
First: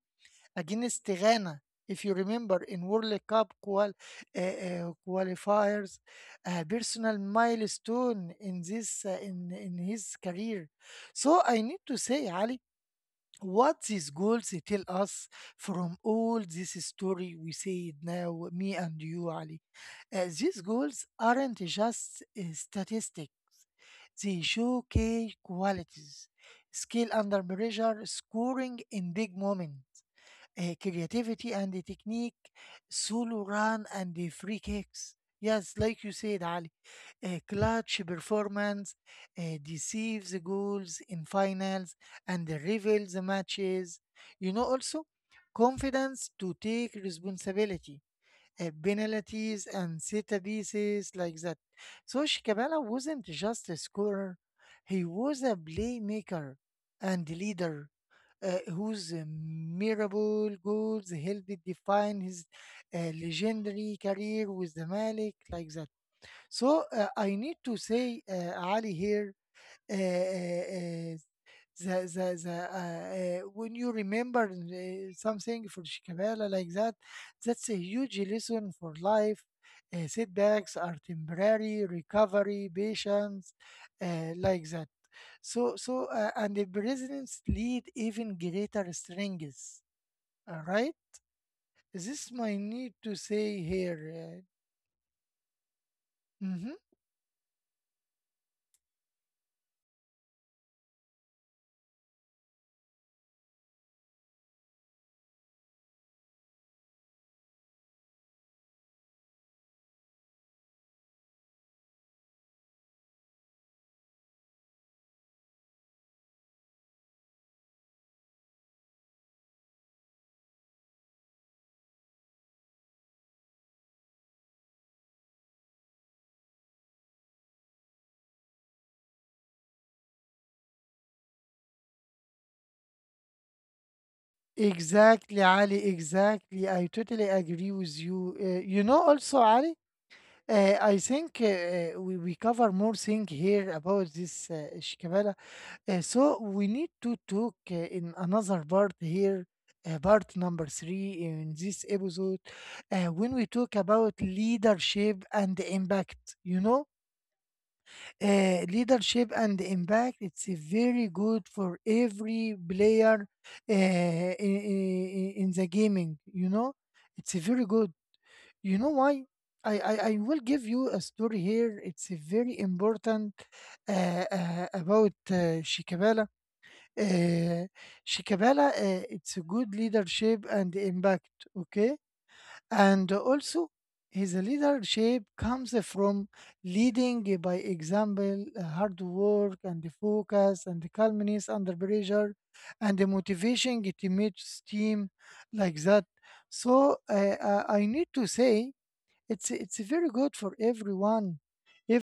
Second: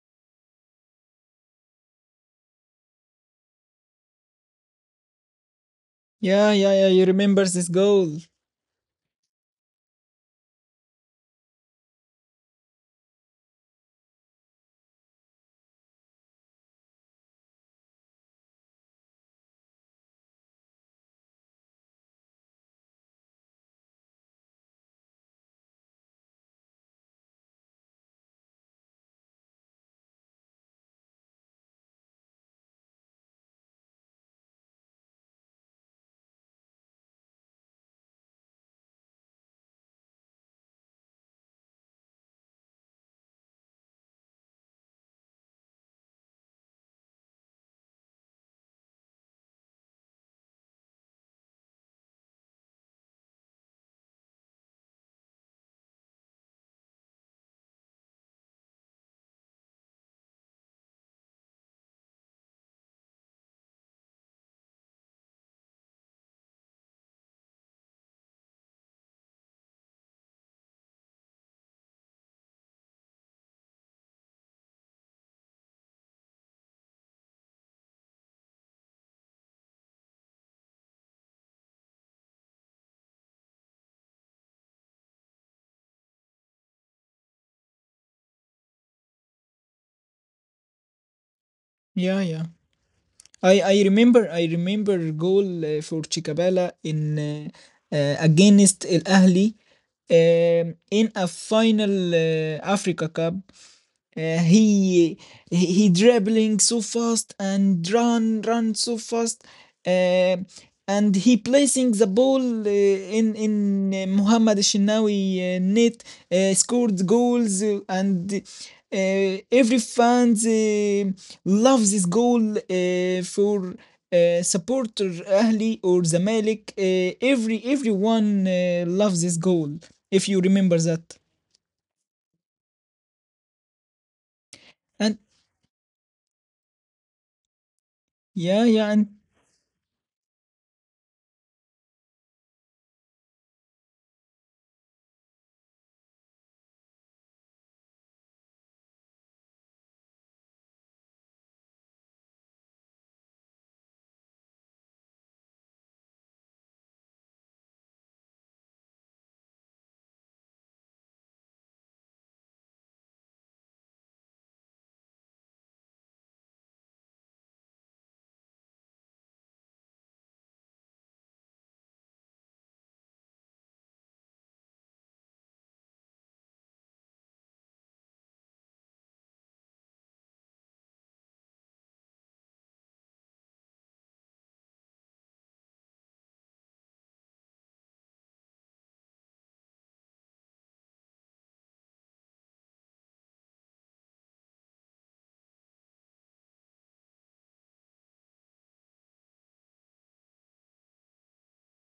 S1: against Ghana. If you remember, in World Cup qualifiers,
S2: Yeah,
S1: a
S2: yeah, yeah. You
S1: personal
S2: remember this goal?
S1: milestone in this in his career. So I need to say, Ali, what these goals tell us from all this story we say it now me and you ali. These goals aren't just statistic, they show key qualities, skill under pressure scoring in big moments, creativity and the technique, solo run and the free kicks. Yes, like you said, Ali, clutch performance deceives goals in finals and reveals matches. You know, also confidence to take responsibility, penalties and set pieces like that. So Shikabala wasn't just a scorer; he was a playmaker and leader whose memorable goals helped define his legendary career with the Malik, like that. So I need to say, Ali, here, uh, uh, uh, when you remember something for Shikabala like that, that's a huge lesson for life. Setbacks are temporary, recovery, patience, like that. So and the presidents lead even greater strings. All right, this
S2: Yeah,
S1: my
S2: yeah.
S1: need to say
S2: I I remember
S1: here.
S2: I remember goal for
S1: Uh hmm.
S2: Chicabala in against Al Ahly, in a final Africa Cup. Uh, he he dribbling so fast and run so fast uh, and he placing the ball, in Mohamed Shinawi net, scored goals, and every fans loves this goal for supporter Ahli or Zamalek, every everyone loves this goal, if you remember that. and
S1: Exactly, Ali. Exactly, I totally agree with you.
S2: yeah
S1: You know,
S2: yeah and
S1: also, Ali. I think we cover more thing here about this Shikabala. So we need to talk in another part here, part number 3 in this episode, when we talk about leadership and the impact. You know, leadership and the impact. It's a very good for every player in the gaming. You know, it's a very good. You know why? I will give you a story here. It's a very important about Shikabala. Uh, Shikabala, it's a good leadership and impact, okay? And also, his leadership comes from leading by example, hard work and focus and calmness under pressure and motivation teammates team like that. So I need to say it's very good for everyone. If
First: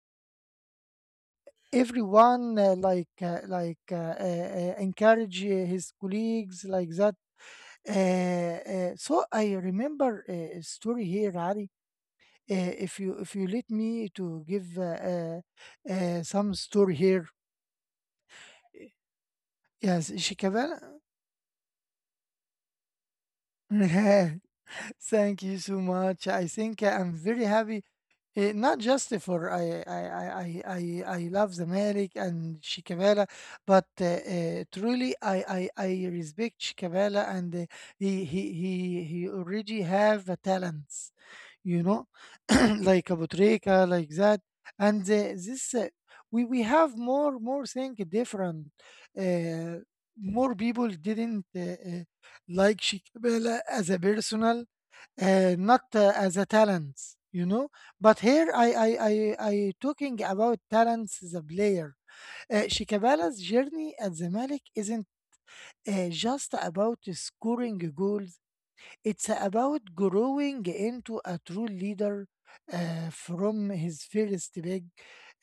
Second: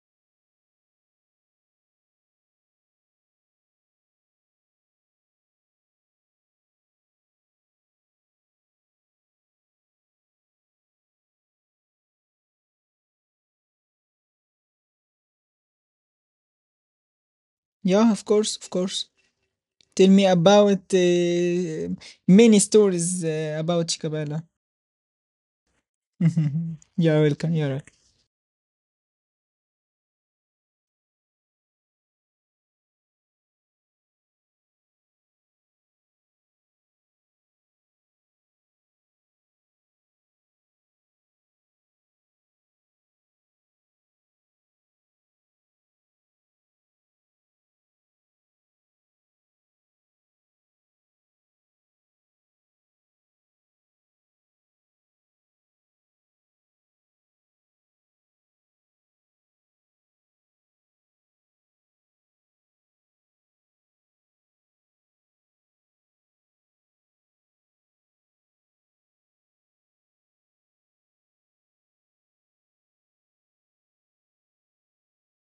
S1: everyone encourage his colleagues like that. So I remember a story here, Ali. If you let me to give some story here.
S2: yeah, of course, of course. Tell
S1: Yes,
S2: me about
S1: Shikabana.
S2: many stories about Chicabella.
S1: Thank you so much. I think
S2: You're
S1: I'm
S2: welcome.
S1: very
S2: You're right.
S1: happy. Eh, not just for I love Zamalek and Shikabala, but truly I I respect Shikabala and he already have a talents, you know, like Abutrika, like that, and this we have more thing different. Uh, more people didn't like Shikabala as a personal not as a talent, you know. But here I talking about talents as a player. Shikabala's journey at Zamalek isn't just about scoring goals, it's about growing into a true leader from his first big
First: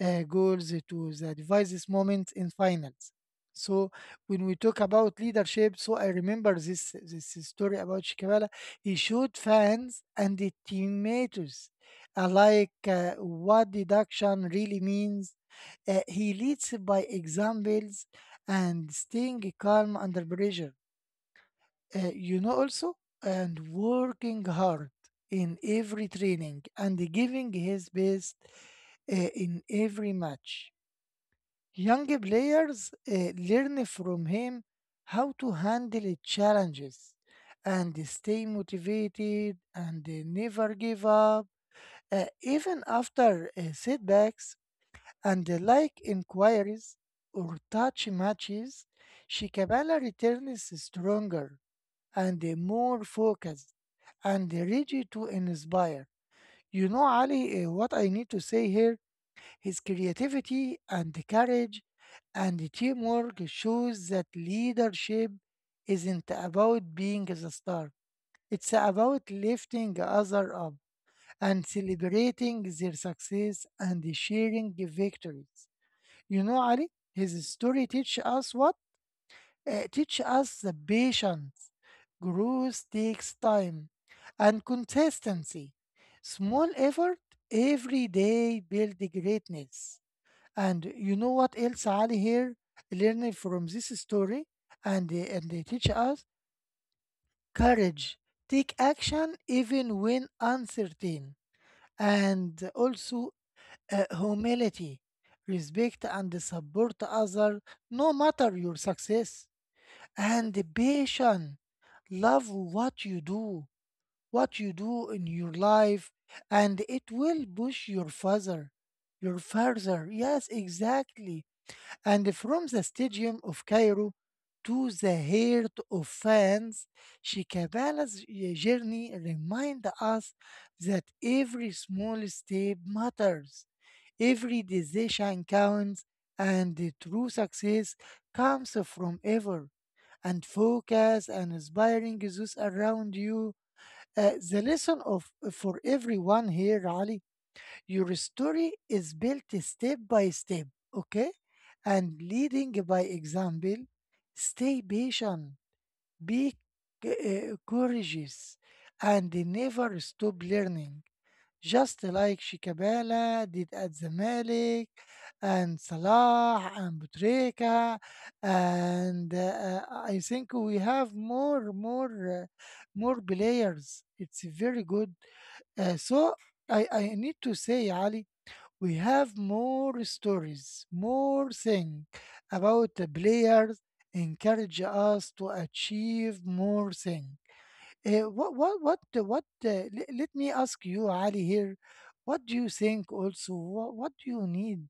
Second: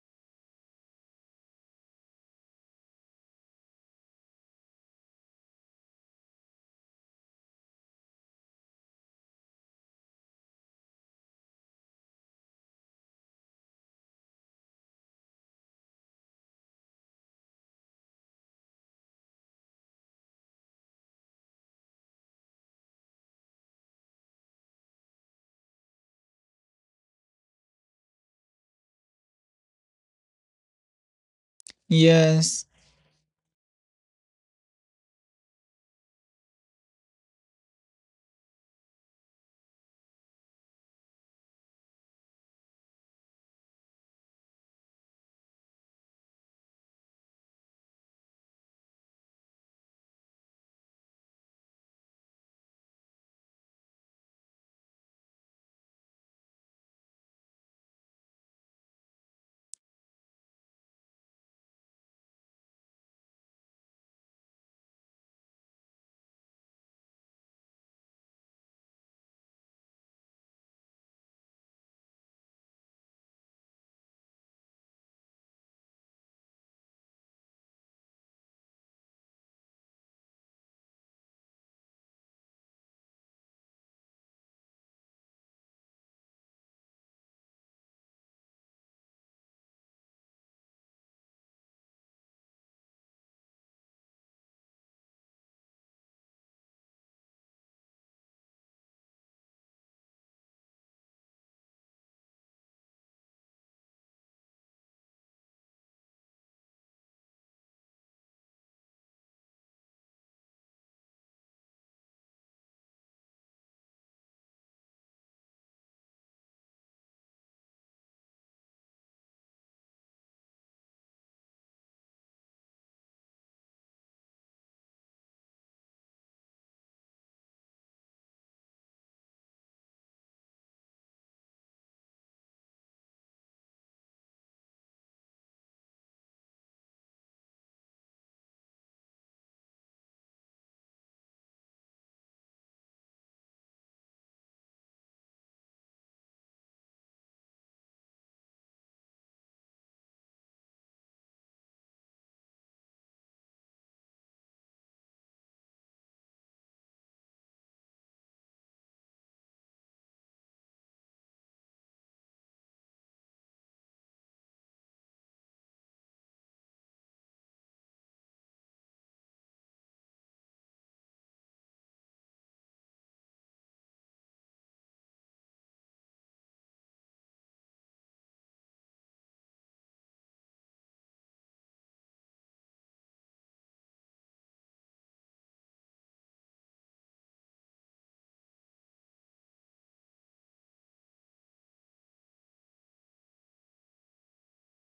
S1: goals to the devices moment in finals. So when we talk about leadership, so I remember this story about Shikabala. He showed fans and the teammates alike what deduction really means. He leads by examples and staying calm under pressure you know also and working hard in every training and giving his best in every match young
S2: Yes.
S1: players learn from him how to handle challenges and stay motivated and never give up even after setbacks and like inquiries or touch matches shikabala returns stronger and more focused and ready to inspire. You know, Ali, what I need to say here, his creativity and courage and teamwork shows that leadership isn't about being the star. It's about lifting others up and celebrating their success and sharing victories. You know, Ali, his story teaches us what? Teach us the patience. Growth takes time and consistency. Small effort every day build greatness. And you know what else, Ali? Here learning from this story and they teach us courage. Take action even when uncertain. And also humility. Respect and support others no matter your success and the patient. Love what you do in your life and it will push your father your father, yes exactly, and from the stadium of Cairo to the heart of fans, Shikabala's journey reminds us that every small step matters, every decision counts, and the true success comes from ever and focus and inspiring those around you. The lesson of for everyone here, Ali, your story is built step by step, okay? And leading by example, stay patient, be courageous, and never stop learning. Just like Shikabala did at Zamalek, and Salah, and Butreka, and I think we have more players. It's very good. So I need to say, Ali, we have more stories, more things about the players encourage us to achieve more things. What the- what le- Let me ask you, Ali, here what do you think also, what do you need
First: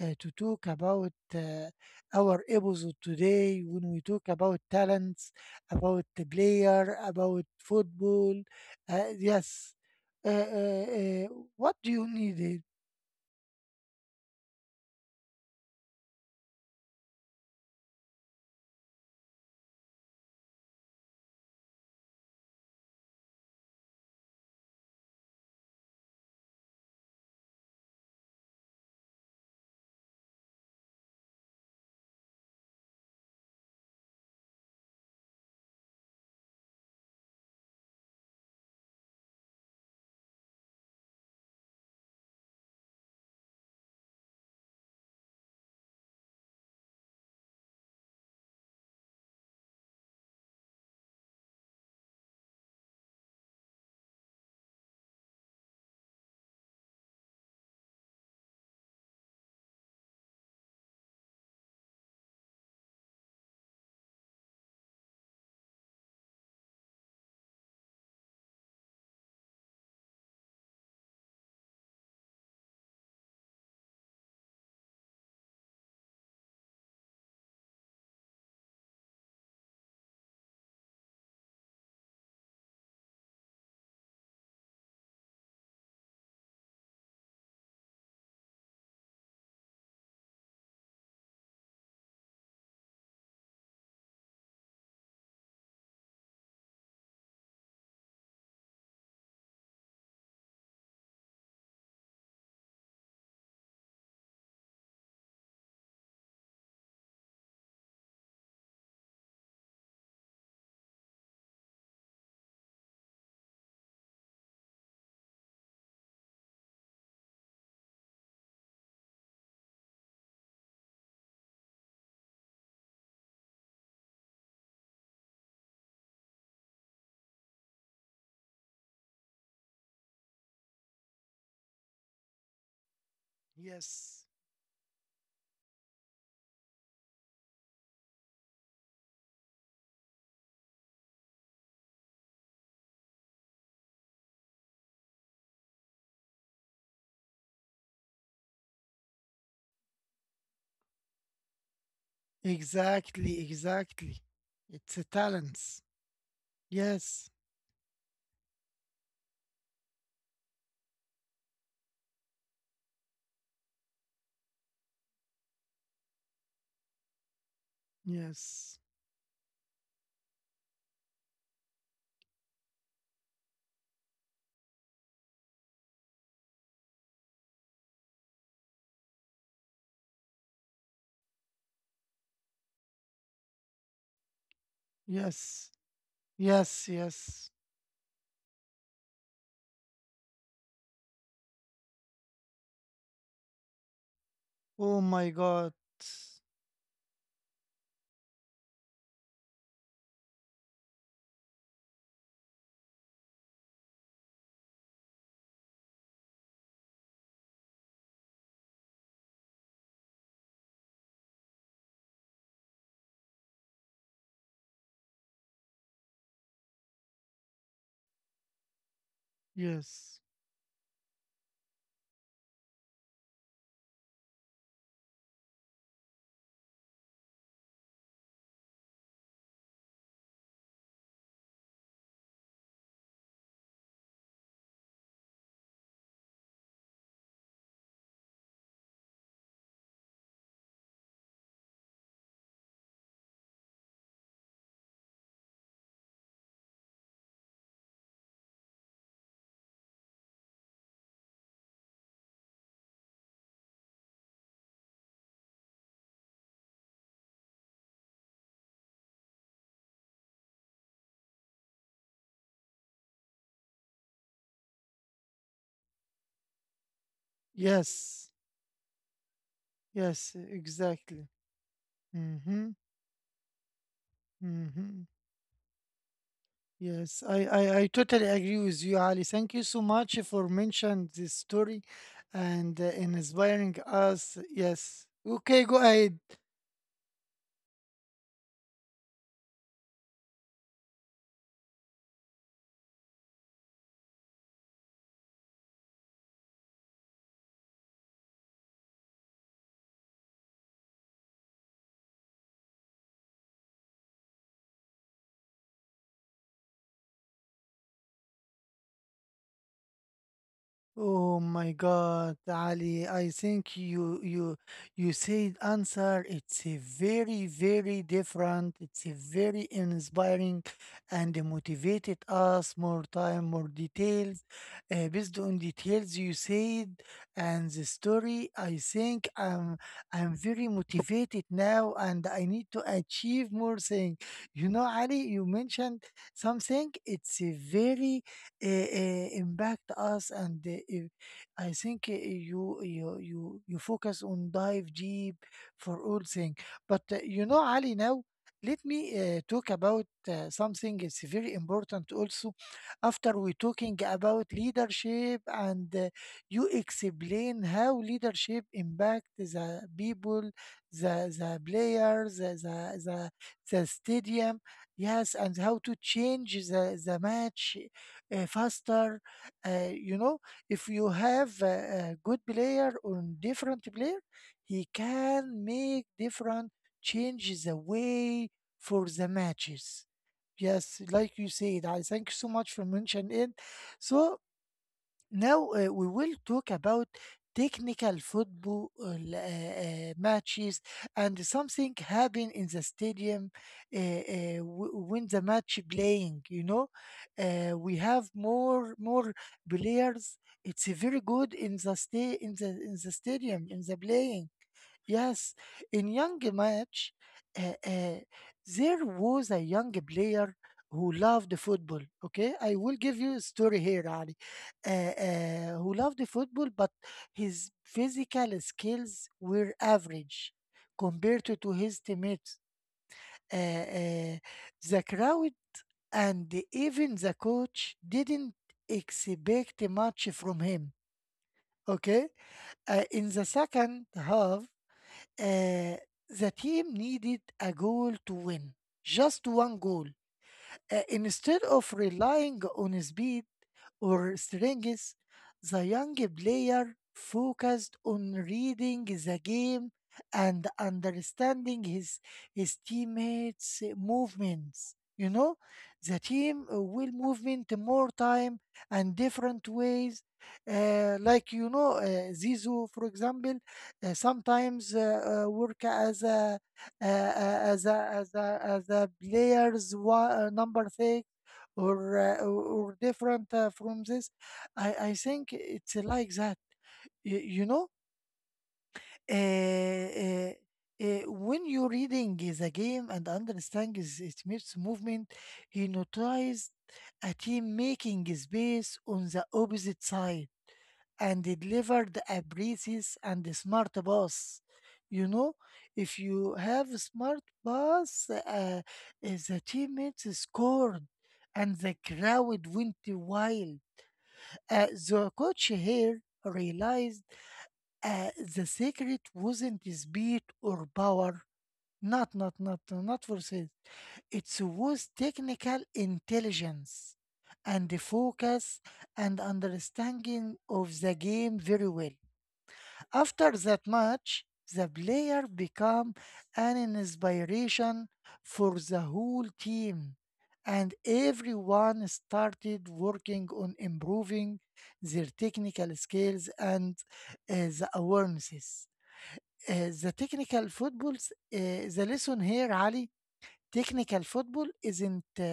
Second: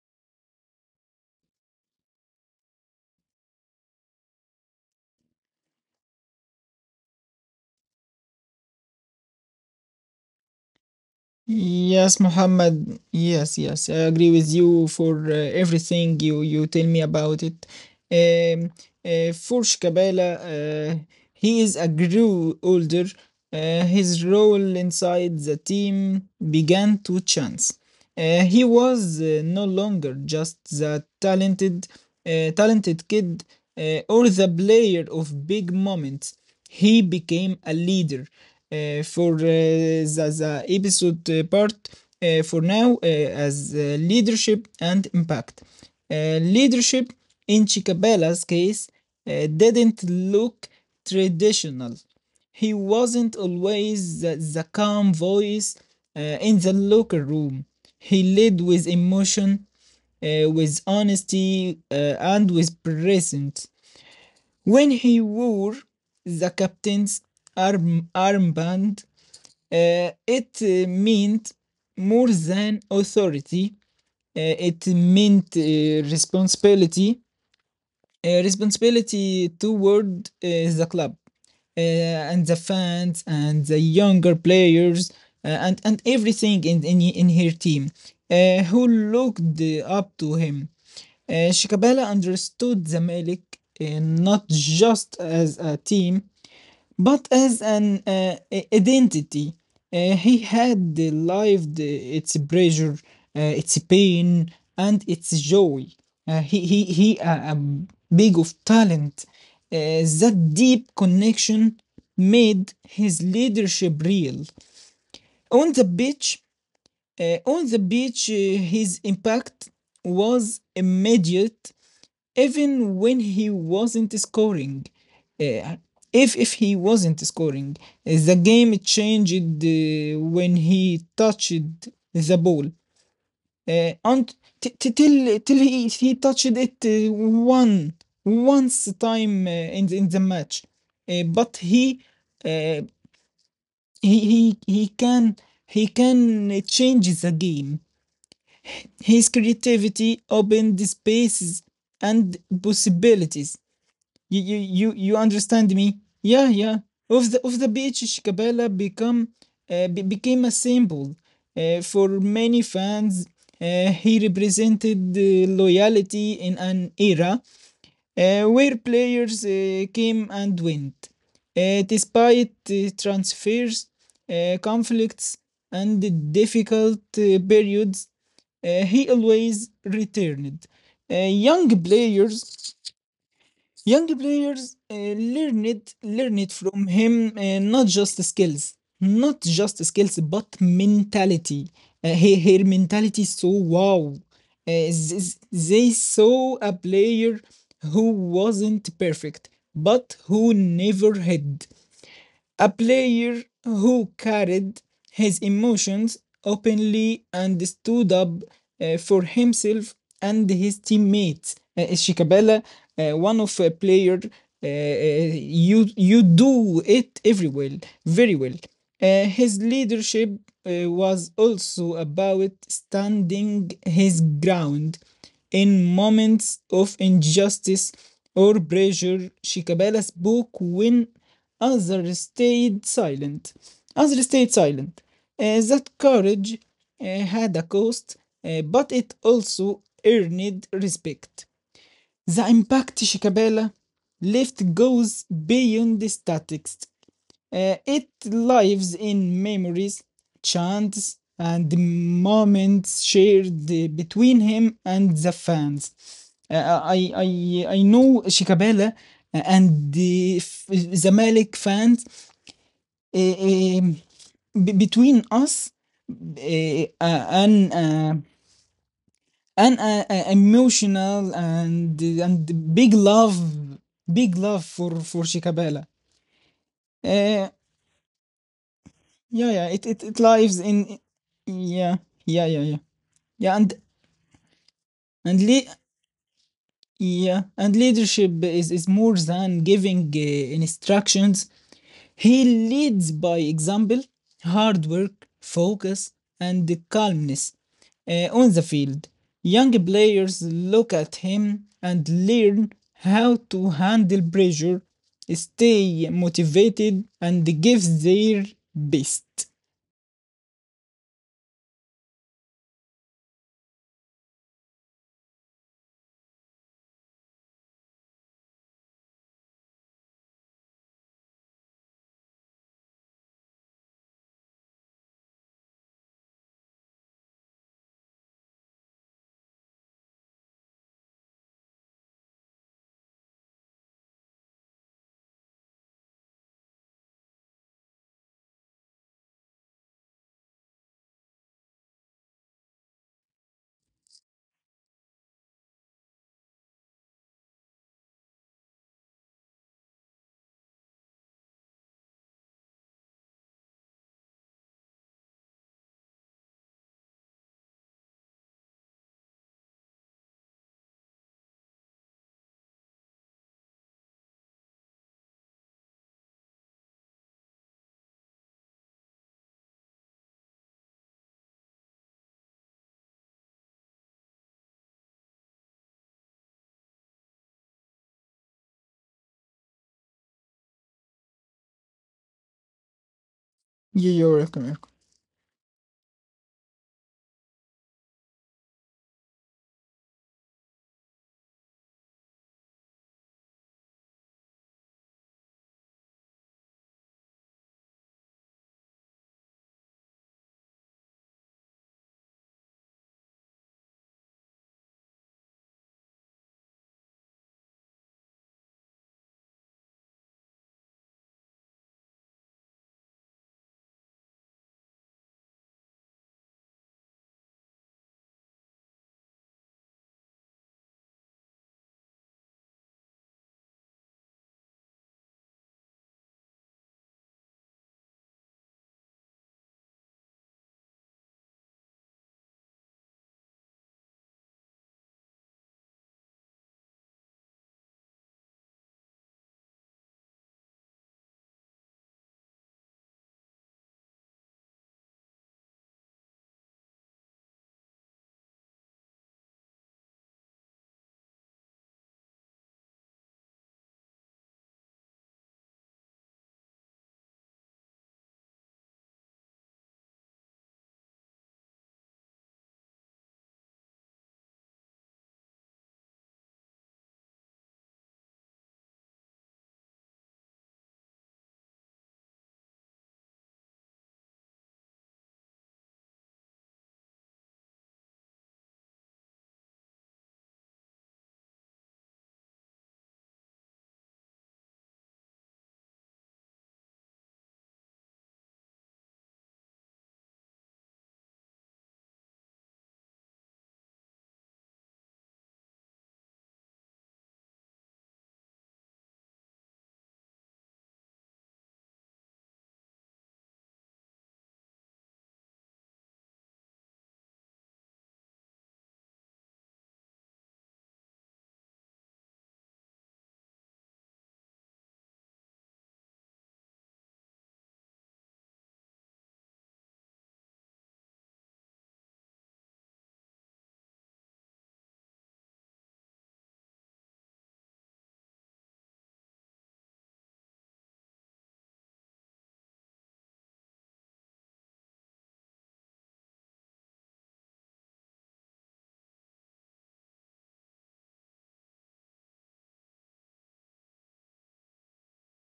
S1: to talk about our episode today when we talk about talents, about the player, about football. Yes. uh, uh, uh, what do you
S2: Yes,
S1: need it?
S2: Mohammed. Yes, yes, I agree with you for everything you you tell me about it. Um, for Shkabela, he is a grew older. His role inside the team began to chance. He was no longer just the talented kid or the player of big moments. He became a leader for the episode part for now as leadership and impact. Leadership in Chicabella's case didn't look traditional. He wasn't always the calm voice in the locker room. He led with emotion, with honesty, and with presence. When he wore the captain's armband, it meant more than authority. Uh, it meant responsibility. Responsibility toward the club and the fans and the younger players, and everything in her team who looked up to him. Shikabala understood Zamalek uh, not just as a team, but as an identity. He had lived its pressure, its pain, and its joy. He a big of talent. That deep connection made his leadership real. On the beach, his impact was immediate even when he wasn't scoring. Uh, if he wasn't scoring, the game changed when he touched the ball. Uh,
S1: Yes.
S2: and t- t- till till he touched it one once time in the match, but uh, he he he can he can change the game. His creativity opened spaces and
S1: Exactly,
S2: possibilities.
S1: exactly.
S2: You you you
S1: It's a
S2: you understand
S1: talents.
S2: me? Yeah, yeah.
S1: Yes,
S2: Of the beach, Shikabala become, became a symbol for many fans. He represented the loyalty in an era where
S1: yes,
S2: players came and went. Despite transfers, conflicts, and the difficult periods, he always returned. Uh, young players Young players uh, learn
S1: yes,
S2: it learn it from
S1: yes,
S2: him,
S1: yes.
S2: not just skills, not just skills, but mentality. Her mentality is so wow. Uh,
S1: Oh
S2: z-
S1: my
S2: z-
S1: God.
S2: they saw a player who wasn't perfect but who never had a player who carried his emotions openly and stood up for himself and his teammates. Shikabala, one of a player, you you do it every well, very well. His
S1: Yes.
S2: leadership was also about standing his ground. In moments of injustice or pressure, Shikabala spoke when others stayed silent. Others stayed silent. That courage had a cost, but it also earned respect. The impact Shikabala left goes beyond the statistics. It lives in memories, chants, and moments shared between him and the fans. I know Shikabala and the Zamalek fans, uh, um, between us uh, uh, an uh,
S1: Yes.
S2: an
S1: Yes, exactly.
S2: emotional and
S1: Mm-hmm.
S2: big love, big love
S1: Mm-hmm.
S2: for Shikabala.
S1: Yes, I totally agree with you, Ali.
S2: Yeah,
S1: Thank you
S2: yeah.
S1: so
S2: It
S1: much for
S2: lives in,
S1: mentioning this story
S2: yeah, yeah, yeah, yeah.
S1: and in
S2: Yeah, and
S1: inspiring us. Yes.
S2: and le-
S1: Okay, go ahead.
S2: yeah, and leadership is more than giving instructions. He leads by example, hard work, focus, and the calmness on the field. Young players look at him and learn how to handle pressure, stay motivated, and give their best.
S1: Oh my God, Ali, I think you said answer. It's a very, very different. It's a very inspiring and motivated us more time, more details. Based on details you said and the story, I think I'm very motivated now and I need to achieve more things. You know, Ali, you mentioned something. It's a very impact us and I think uh, you focus on dive deep for all things, but you know, Ali, now let me talk about something, it's very important also after we talking about leadership and you explain how leadership impact the people, the players, the the, the, the, stadium. Yes. And how to change the match faster. You know, if you have a good player or different player, he can make different changes away for the matches. Yes, like you said, I thank you so much for mentioning it.
S2: Yeah, you're
S1: So
S2: welcome.
S1: now, we will talk about technical football, matches and something happen in the stadium when the match playing, you know, we have more players. It's very good in the stay in the stadium in the playing. Yes, in young match, uh, uh, there was a young player who loved football. Okay, I will give you a story here, Ali. Who loved the football, but his physical skills were average compared to his teammates. Uh, uh, the crowd and even the coach didn't expect much from him. Okay, in the second half, uh, the team needed a goal to win, just one goal. Instead of relying on speed or strength, the young player focused on reading the game and understanding his teammates' movements. You know, the team will movement more time and different ways. Like you know, Zizou, for example, sometimes work as a players number 6 or different from this. I think it's like that. You know, uh, uh, when you're reading the game and understanding its movement, he notices a team making space on the opposite side and delivered a precise and smart pass. You know, if you have a smart pass, is the teammates scored and the crowd went wild. The coach here realized the secret wasn't speed or power. Not, not, not, not for sales. It was technical intelligence and the focus and understanding of the game very well. After that match, the player become an inspiration for the whole team, and everyone started working on improving their technical skills and uh, the awarenesses. The technical football, the lesson here, Ali, technical football isn't uh,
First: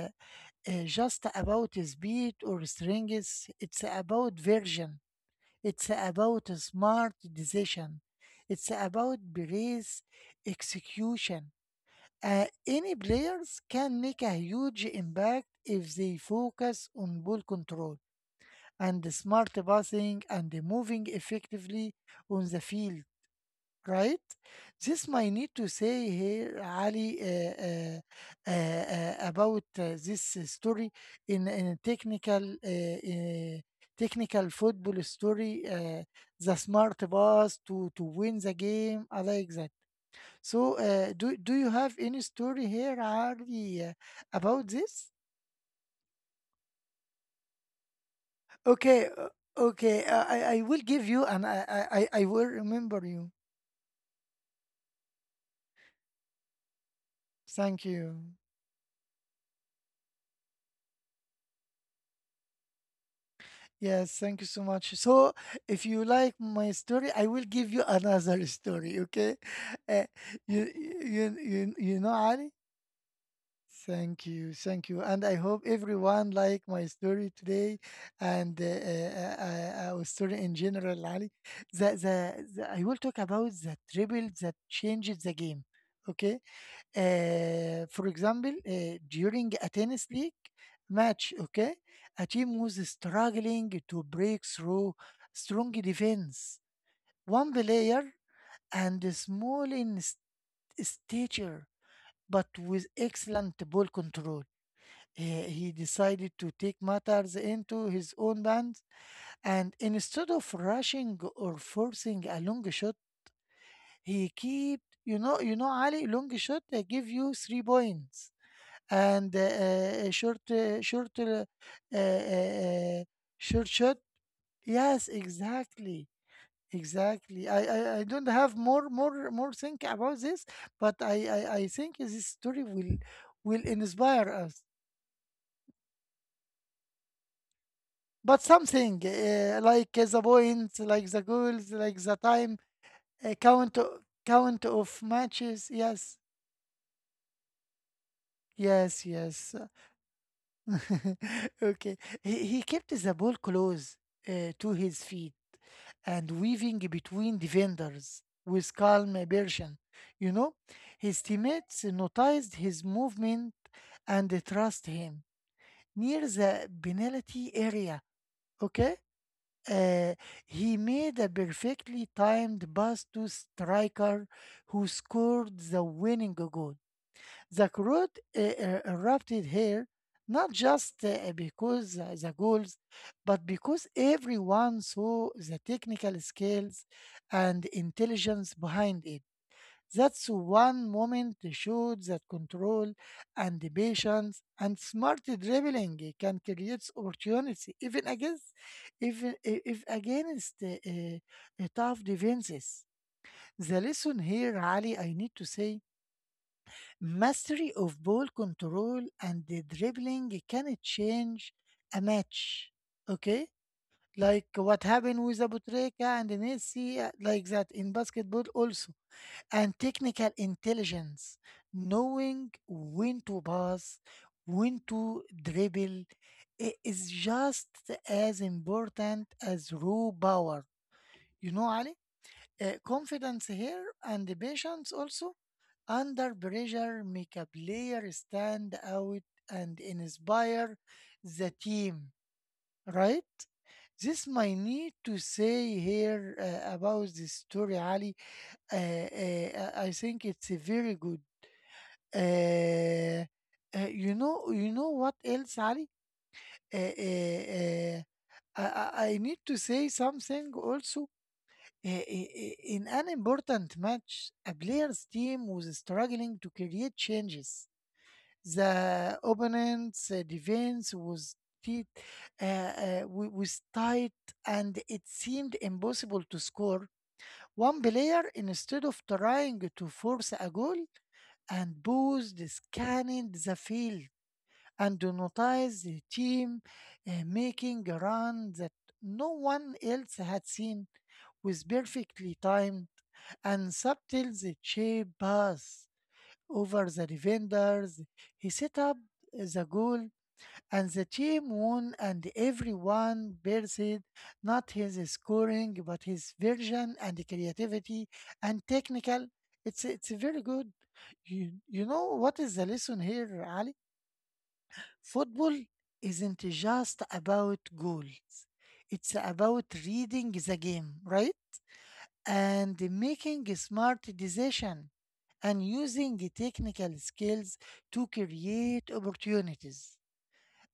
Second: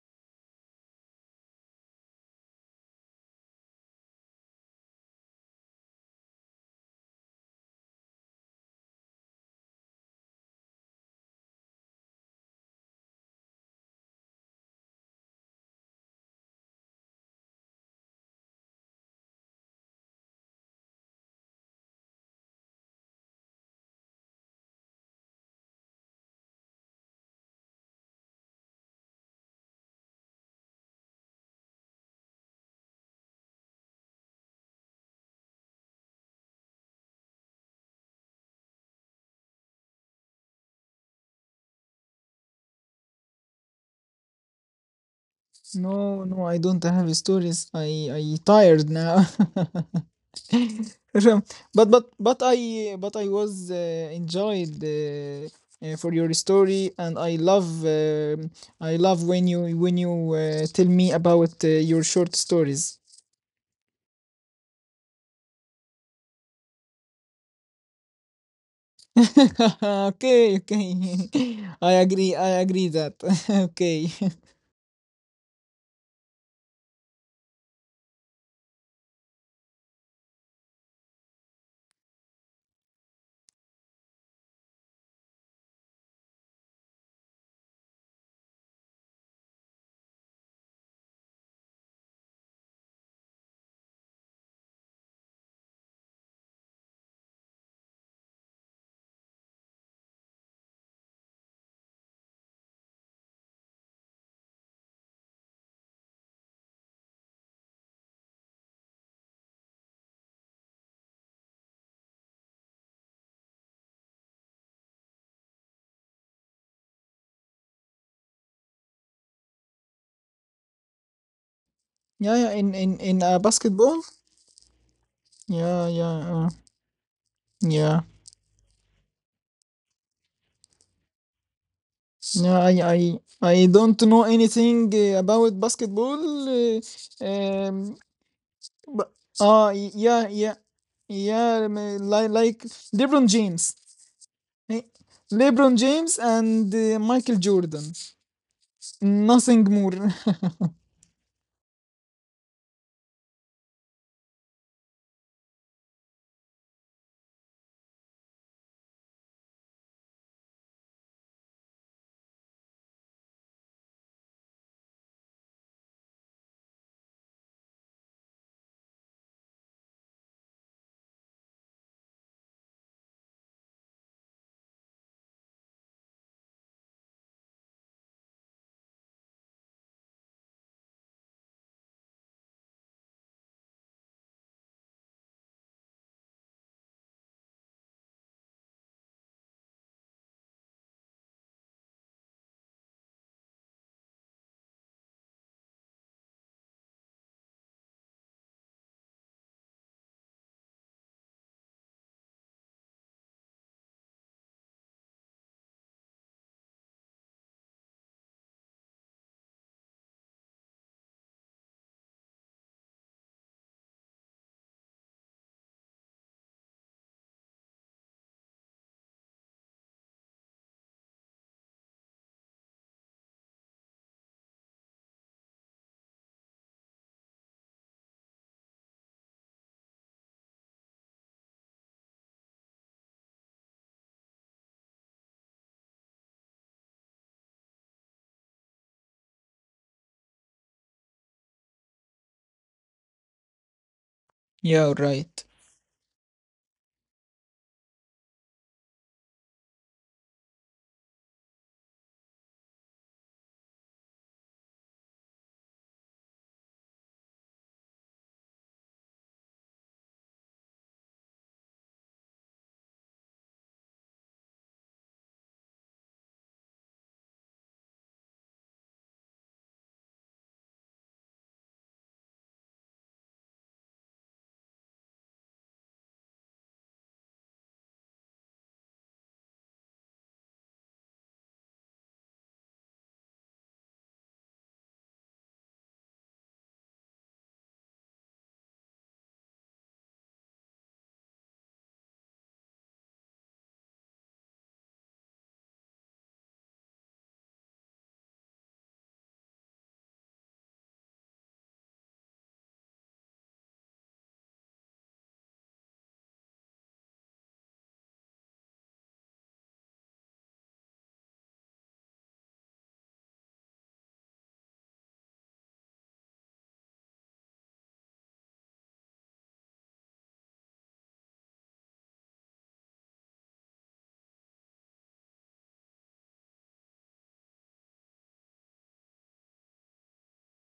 S1: uh, just about speed or strength, it's about version. It's about a smart decision. It's about brace execution. Any players can make a huge impact if they focus on ball control and smart passing and moving effectively on the field, right? This might need to say here, Ali, about this story in technical technical football story, the smart boss to win the game. I like that. So, do do you have any story here, Ali, about this?
S2: No, no, I don't have stories. I tired
S1: Okay,
S2: now.
S1: okay. I will give you,
S2: Um,
S1: and I I
S2: But
S1: I I will remember
S2: I
S1: you.
S2: was enjoyed for your story, and
S1: Thank you.
S2: I love when you tell me about your short stories.
S1: Yes, thank you so much. So, if you like my story, I will give you another story, okay? Uh,
S2: Okay,
S1: you,
S2: okay. I
S1: you know,
S2: agree. I
S1: Ali?
S2: agree that. Okay.
S1: Thank you, thank you. And I hope everyone like my story today and our story in general, Ali. I will talk about the dribble that changes the game, okay? For example, during a tennis league match, okay, a team was struggling to break through strong defense. One player and a small stature, but with excellent ball control. He decided to take matters into his own hands, and instead of rushing or forcing a long shot, he kept, you know, Ali, long shot, they give you 3 points and uh, short, uh, short, uh, uh,
S2: Yeah, yeah. In in
S1: uh,
S2: in uh,
S1: short shot.
S2: basketball.
S1: Yes,
S2: Yeah,
S1: exactly,
S2: yeah, uh,
S1: exactly. I, I,
S2: yeah.
S1: I don't have more think about this, but I think this
S2: No,
S1: story
S2: I I
S1: will
S2: I don't know
S1: inspire us.
S2: anything about basketball. Uh, um,
S1: But something
S2: but
S1: like the
S2: yeah, yeah,
S1: points, like the
S2: yeah.
S1: goals, like the time
S2: Like LeBron
S1: uh,
S2: James.
S1: count, o- count
S2: Eh,
S1: of matches.
S2: LeBron James
S1: Yes,
S2: and Michael Jordan.
S1: yes, yes.
S2: Nothing more.
S1: Okay. He kept the ball close to his feet and weaving between defenders with calm aversion. You know, his teammates noticed his movement and they trust him. Near the penalty area, okay, uh, he made a perfectly timed pass to striker who scored the winning goal. The crowd erupted here, not just because the goals, but because everyone saw the technical skills and intelligence behind it. That's one moment showed that control and the patience and smart dribbling can create opportunity even against if against tough defenses. The lesson here, Ali, I need to say mastery of ball control and the dribbling can change a match. Okay? Like what happened with Abutreka and Messi, like that in basketball also. And technical intelligence, knowing when to pass, when to dribble, is just as important as raw power. You know, Ali? Confidence here and the patience also under pressure make a player stand out and inspire the team, right? This might
S2: Yeah,
S1: need to
S2: right.
S1: say here about this story, Ali. I think it's a very good. Uh, you know, you know what else, Ali? Uh, uh, uh, I need to say something also. In an important match, a player's team was struggling to create changes. The opponent's defense was tight, was tight, and it seemed impossible to score. One player, instead of trying to force a goal, and paused, scanned the field, and noticed the team making a run that no one else had seen with perfectly timed and subtle the shape pass over the defenders. He set up the goal and the team won and everyone praised not his scoring but his vision and creativity and technical. It's very good. You know what is the lesson here, Ali? Football isn't just about goals. It's about reading the game, right? And making smart decision and using the technical skills to create opportunities.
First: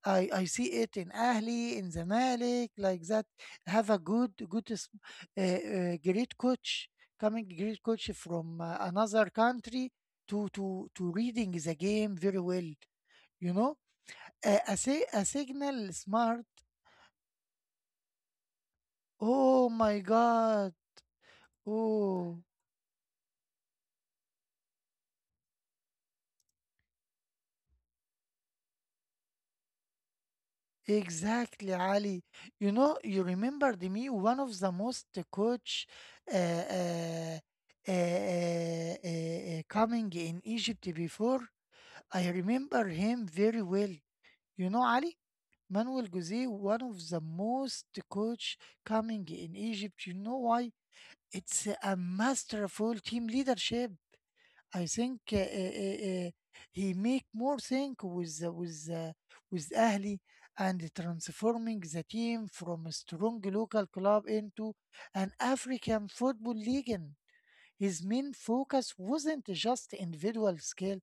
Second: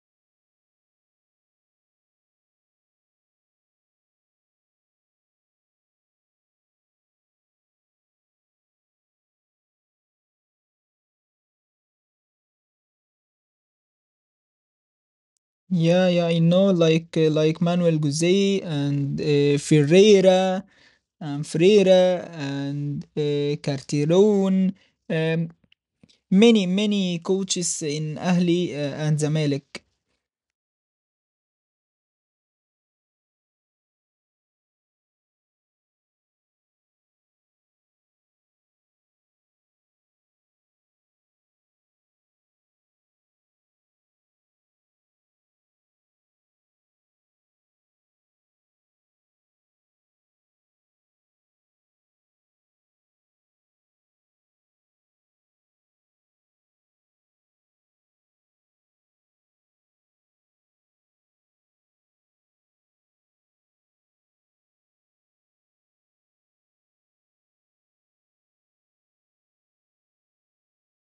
S1: I see it in Ahli, in Zamalek, like that. Have a good, great coach coming, great coach from another country to reading the game very well. You know, a signal
S2: Yeah, yeah. I
S1: smart.
S2: know. Like Manuel Guzzi and
S1: Oh my
S2: Ferreira,
S1: God!
S2: and Freire
S1: Oh.
S2: and Cartiron. Many many coaches in Ahli and Zamalek.
S1: Exactly, Ali. You know, you remember me one of the most coach uh, uh, uh, uh, uh, coming in Egypt before. I remember him very well. You know, Ali, Manuel Jose, one of the most coach coming in Egypt. You know why? It's a masterful team leadership. I think uh, uh, he make more think with with Ahli and transforming the team from a strong local club into an African football league. His main focus wasn't just individual skill;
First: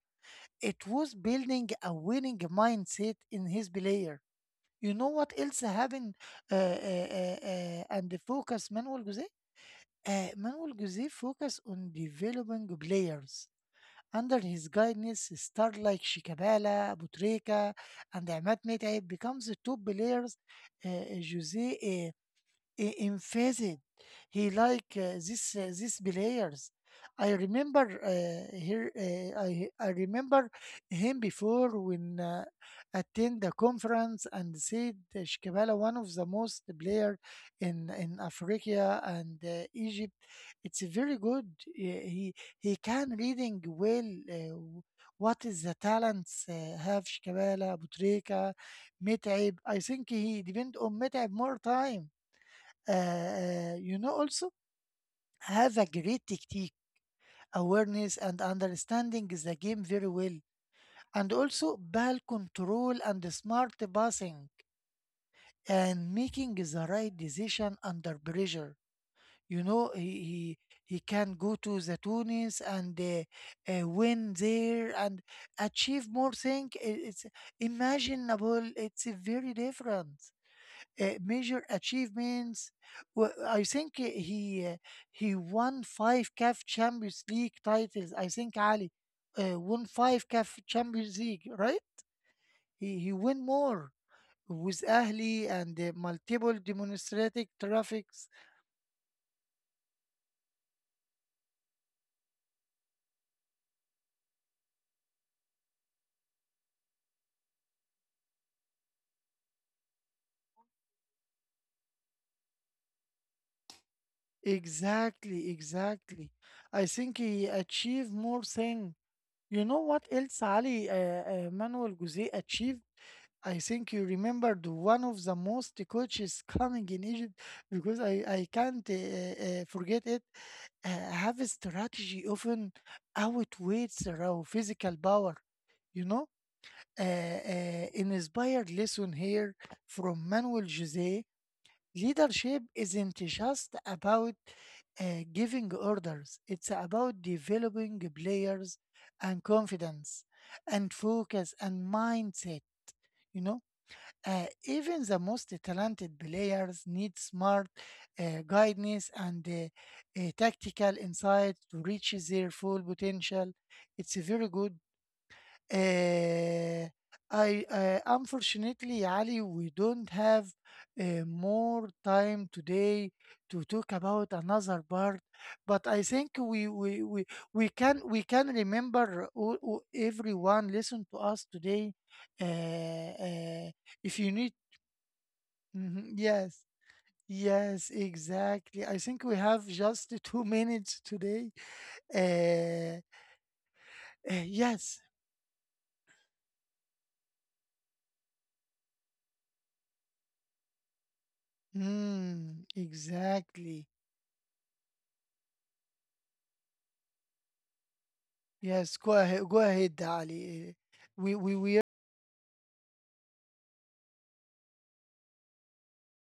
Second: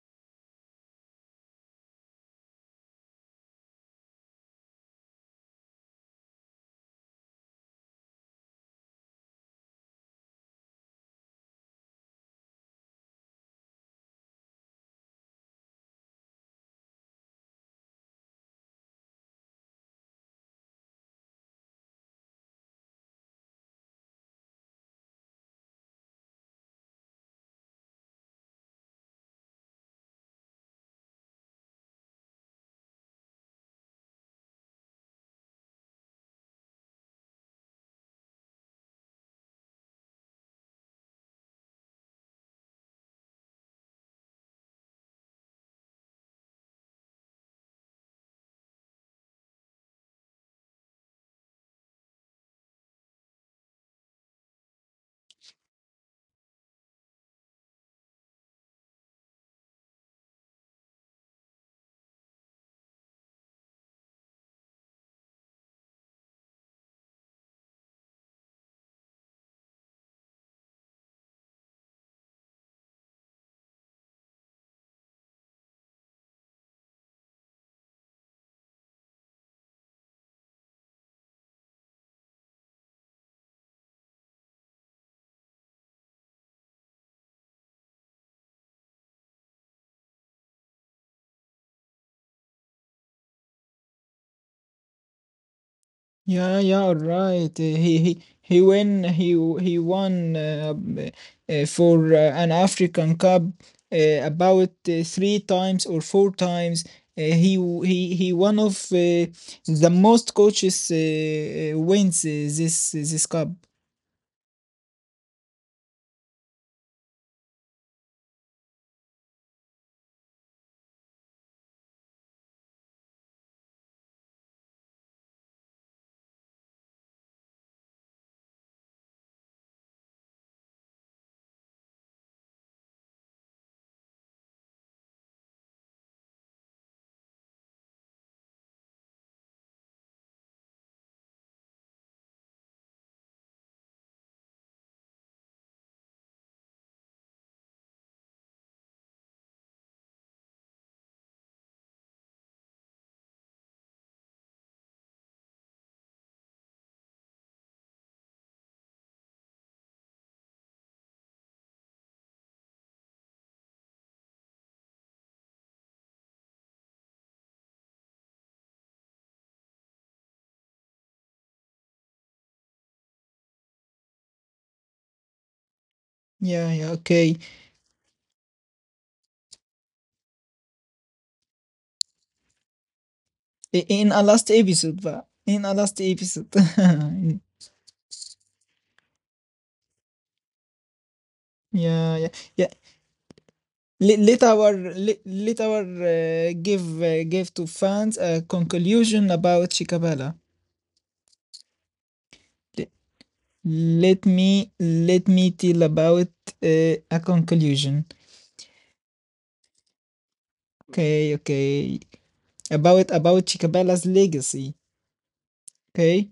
S1: it was building a winning mindset in his player. You know what else happened? And the focus Manuel Jose. Manuel Jose focus on developing players under his guidance, stars like Shikabala, Butreika, and Ahmad Metaib becomes the top players uh, uh, Jose emphasized he like this these players. I remember here I remember him before when attend the conference and said Shikabala one of the most player in Africa and Egypt. It's very good. He he can reading well. Uh, what is the talents have Shikabala, Butreka, Metaib? I think he depend on Metaib more time. You know, also have a great technique, awareness, and understanding the game very well, and also ball control and smart passing, and making the right decision under pressure. You know, he, he can go to the Tunis and win there and achieve more things. It's imaginable. It's very different. Major achievements. I think he won five CAF Champions League titles. I think Ali won five CAF Champions League, right? He won more with Ahli and multiple
S2: Yeah, yeah, all
S1: demonstrative
S2: right.
S1: traffics.
S2: He win he w- He won for an African Cup uh, about three times or four times. He one of the most coaches wins this this cup.
S1: Exactly, exactly. I think he achieved more thing. You know what else Ali Manuel Guzzi achieved? I think you remembered one of the most coaches coming in Egypt because I can't forget it. Have a strategy often outweighs their own physical power, you know? An inspired lesson here from Manuel Jose leadership isn't just about giving orders, it's about developing players and confidence and focus and mindset. You know, even the most talented players need smart guidance and tactical insight to reach their full potential. It's very good. Uh, I unfortunately, Ali, we don't have more time today to talk about another part, but I think
S2: Yeah, yeah, okay.
S1: we can remember all, everyone listen to us today. Uh, uh,
S2: In
S1: if
S2: a
S1: you
S2: last
S1: need
S2: episode, but in a last
S1: Mhm.
S2: episode.
S1: Yes, yes, exactly. I think we have just two minutes today.
S2: Yeah, yeah, yeah.
S1: Uh, yes,
S2: Let, let our give give to fans a conclusion about Shikabala.
S1: mm,
S2: Le-
S1: exactly.
S2: let me tell about a conclusion.
S1: Yes, go ahead, Ali.
S2: Okay,
S1: We we.
S2: okay. About Shikabala's legacy. Okay.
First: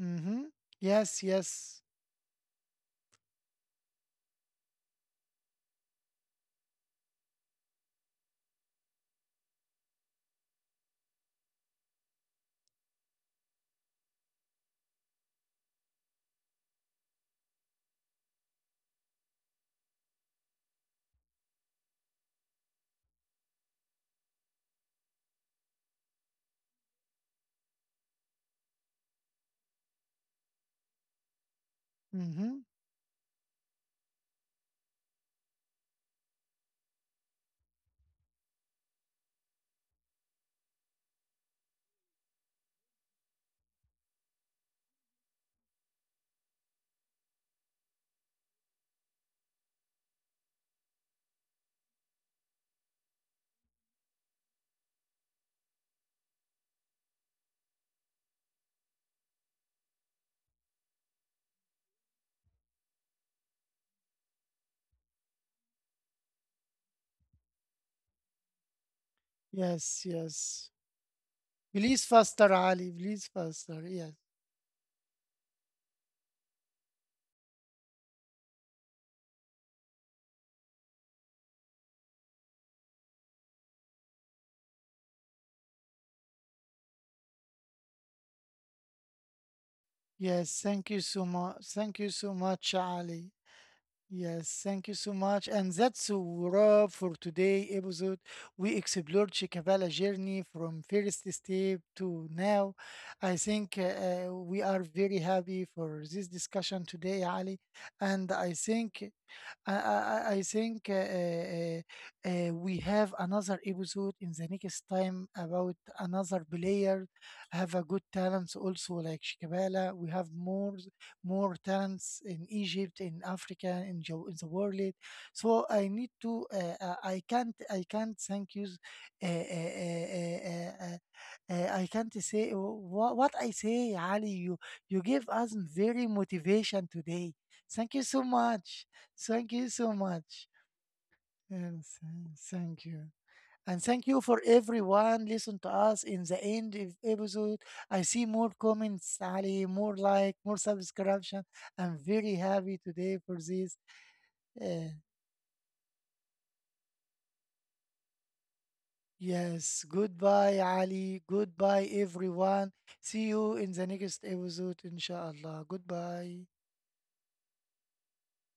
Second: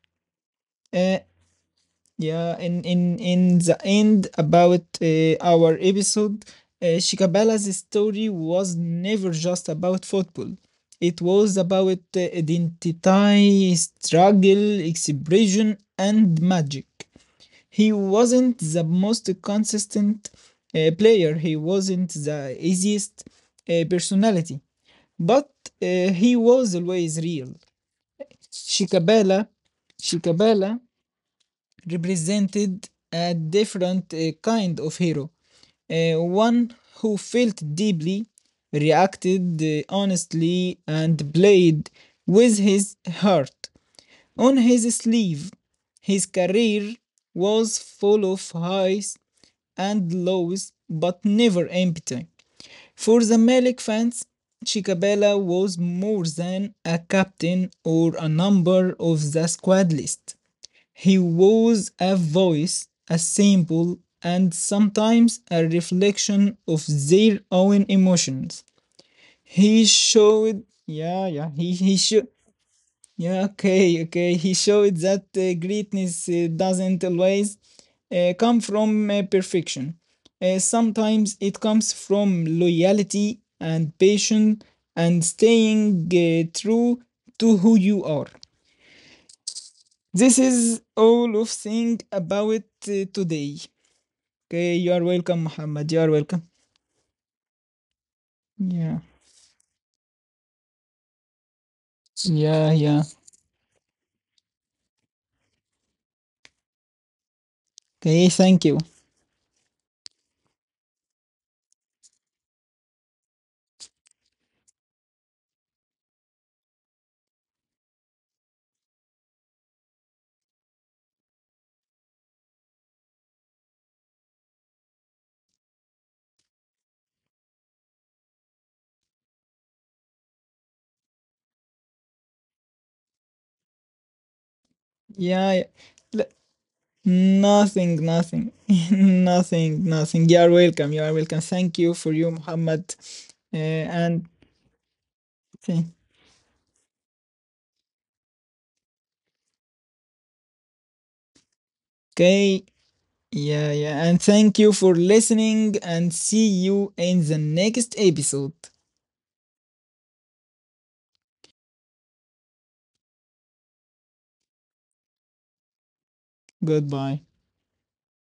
S1: Mm-hmm.
S2: Uh,
S1: Yes, yes.
S2: Yeah, in the end about our episode, Shikabala's story was never just about football. It was about identity, struggle, expression, and magic. He wasn't the most consistent player. He wasn't the easiest personality, but he was always real. Shikabala, Shikabala
S1: Mm-hmm.
S2: represented a different kind of hero, one who felt deeply, reacted honestly, and played with his heart on his sleeve. His career was full of highs and lows, but never empty. For the Malik fans, Chicabella was more than a captain or a number of the squad list. He was a voice, a symbol, and sometimes a reflection of their own emotions. He
S1: Yes,
S2: showed,
S1: yes.
S2: yeah, yeah, he
S1: Please
S2: showed,
S1: faster, Ali. Please
S2: yeah,
S1: faster.
S2: okay,
S1: Yes,
S2: okay, he showed that greatness doesn't always come from perfection. Sometimes it comes from loyalty and patience and staying true to who you are. This
S1: yes.
S2: is
S1: Thank you so
S2: all of
S1: much. Thank
S2: thing
S1: you so
S2: about
S1: much, Ali.
S2: today.
S1: Yes,
S2: Okay,
S1: thank
S2: you
S1: you
S2: are
S1: so
S2: welcome,
S1: much. And
S2: Muhammad. You
S1: that's
S2: are
S1: a
S2: welcome.
S1: wrap for today episode. We
S2: Yeah,
S1: explored Chicabala journey from first step to
S2: yeah,
S1: now.
S2: yeah.
S1: I think we are very happy for this discussion today, Ali. And
S2: Okay, thank you.
S1: I think we have another episode in the next time about another player have a good talents also like Shikabala. We have more talents in Egypt, in Africa, in the world. So I need to. I can't. I can't thank you. Uh, uh, uh, uh, uh, I can't say what I say, Ali. You give us
S2: Yeah,
S1: very
S2: yeah. L-
S1: motivation today. Thank you
S2: nothing,
S1: so
S2: nothing,
S1: much. Thank you
S2: nothing,
S1: so
S2: nothing. You
S1: much.
S2: are welcome. You are welcome. Thank you
S1: Yes,
S2: for you,
S1: thank
S2: Muhammad.
S1: you.
S2: Uh,
S1: And thank you
S2: and
S1: for everyone listen to
S2: Okay,
S1: us in the end of episode. I see more comments, Ali, more like, more subscription. I'm very
S2: okay,
S1: happy today for
S2: yeah,
S1: this.
S2: yeah. And thank you
S1: Uh,
S2: for listening. And see you in the next episode.
S1: yes, goodbye, Ali. Goodbye, everyone. See you in the next episode, inshallah. Goodbye.
S2: Goodbye.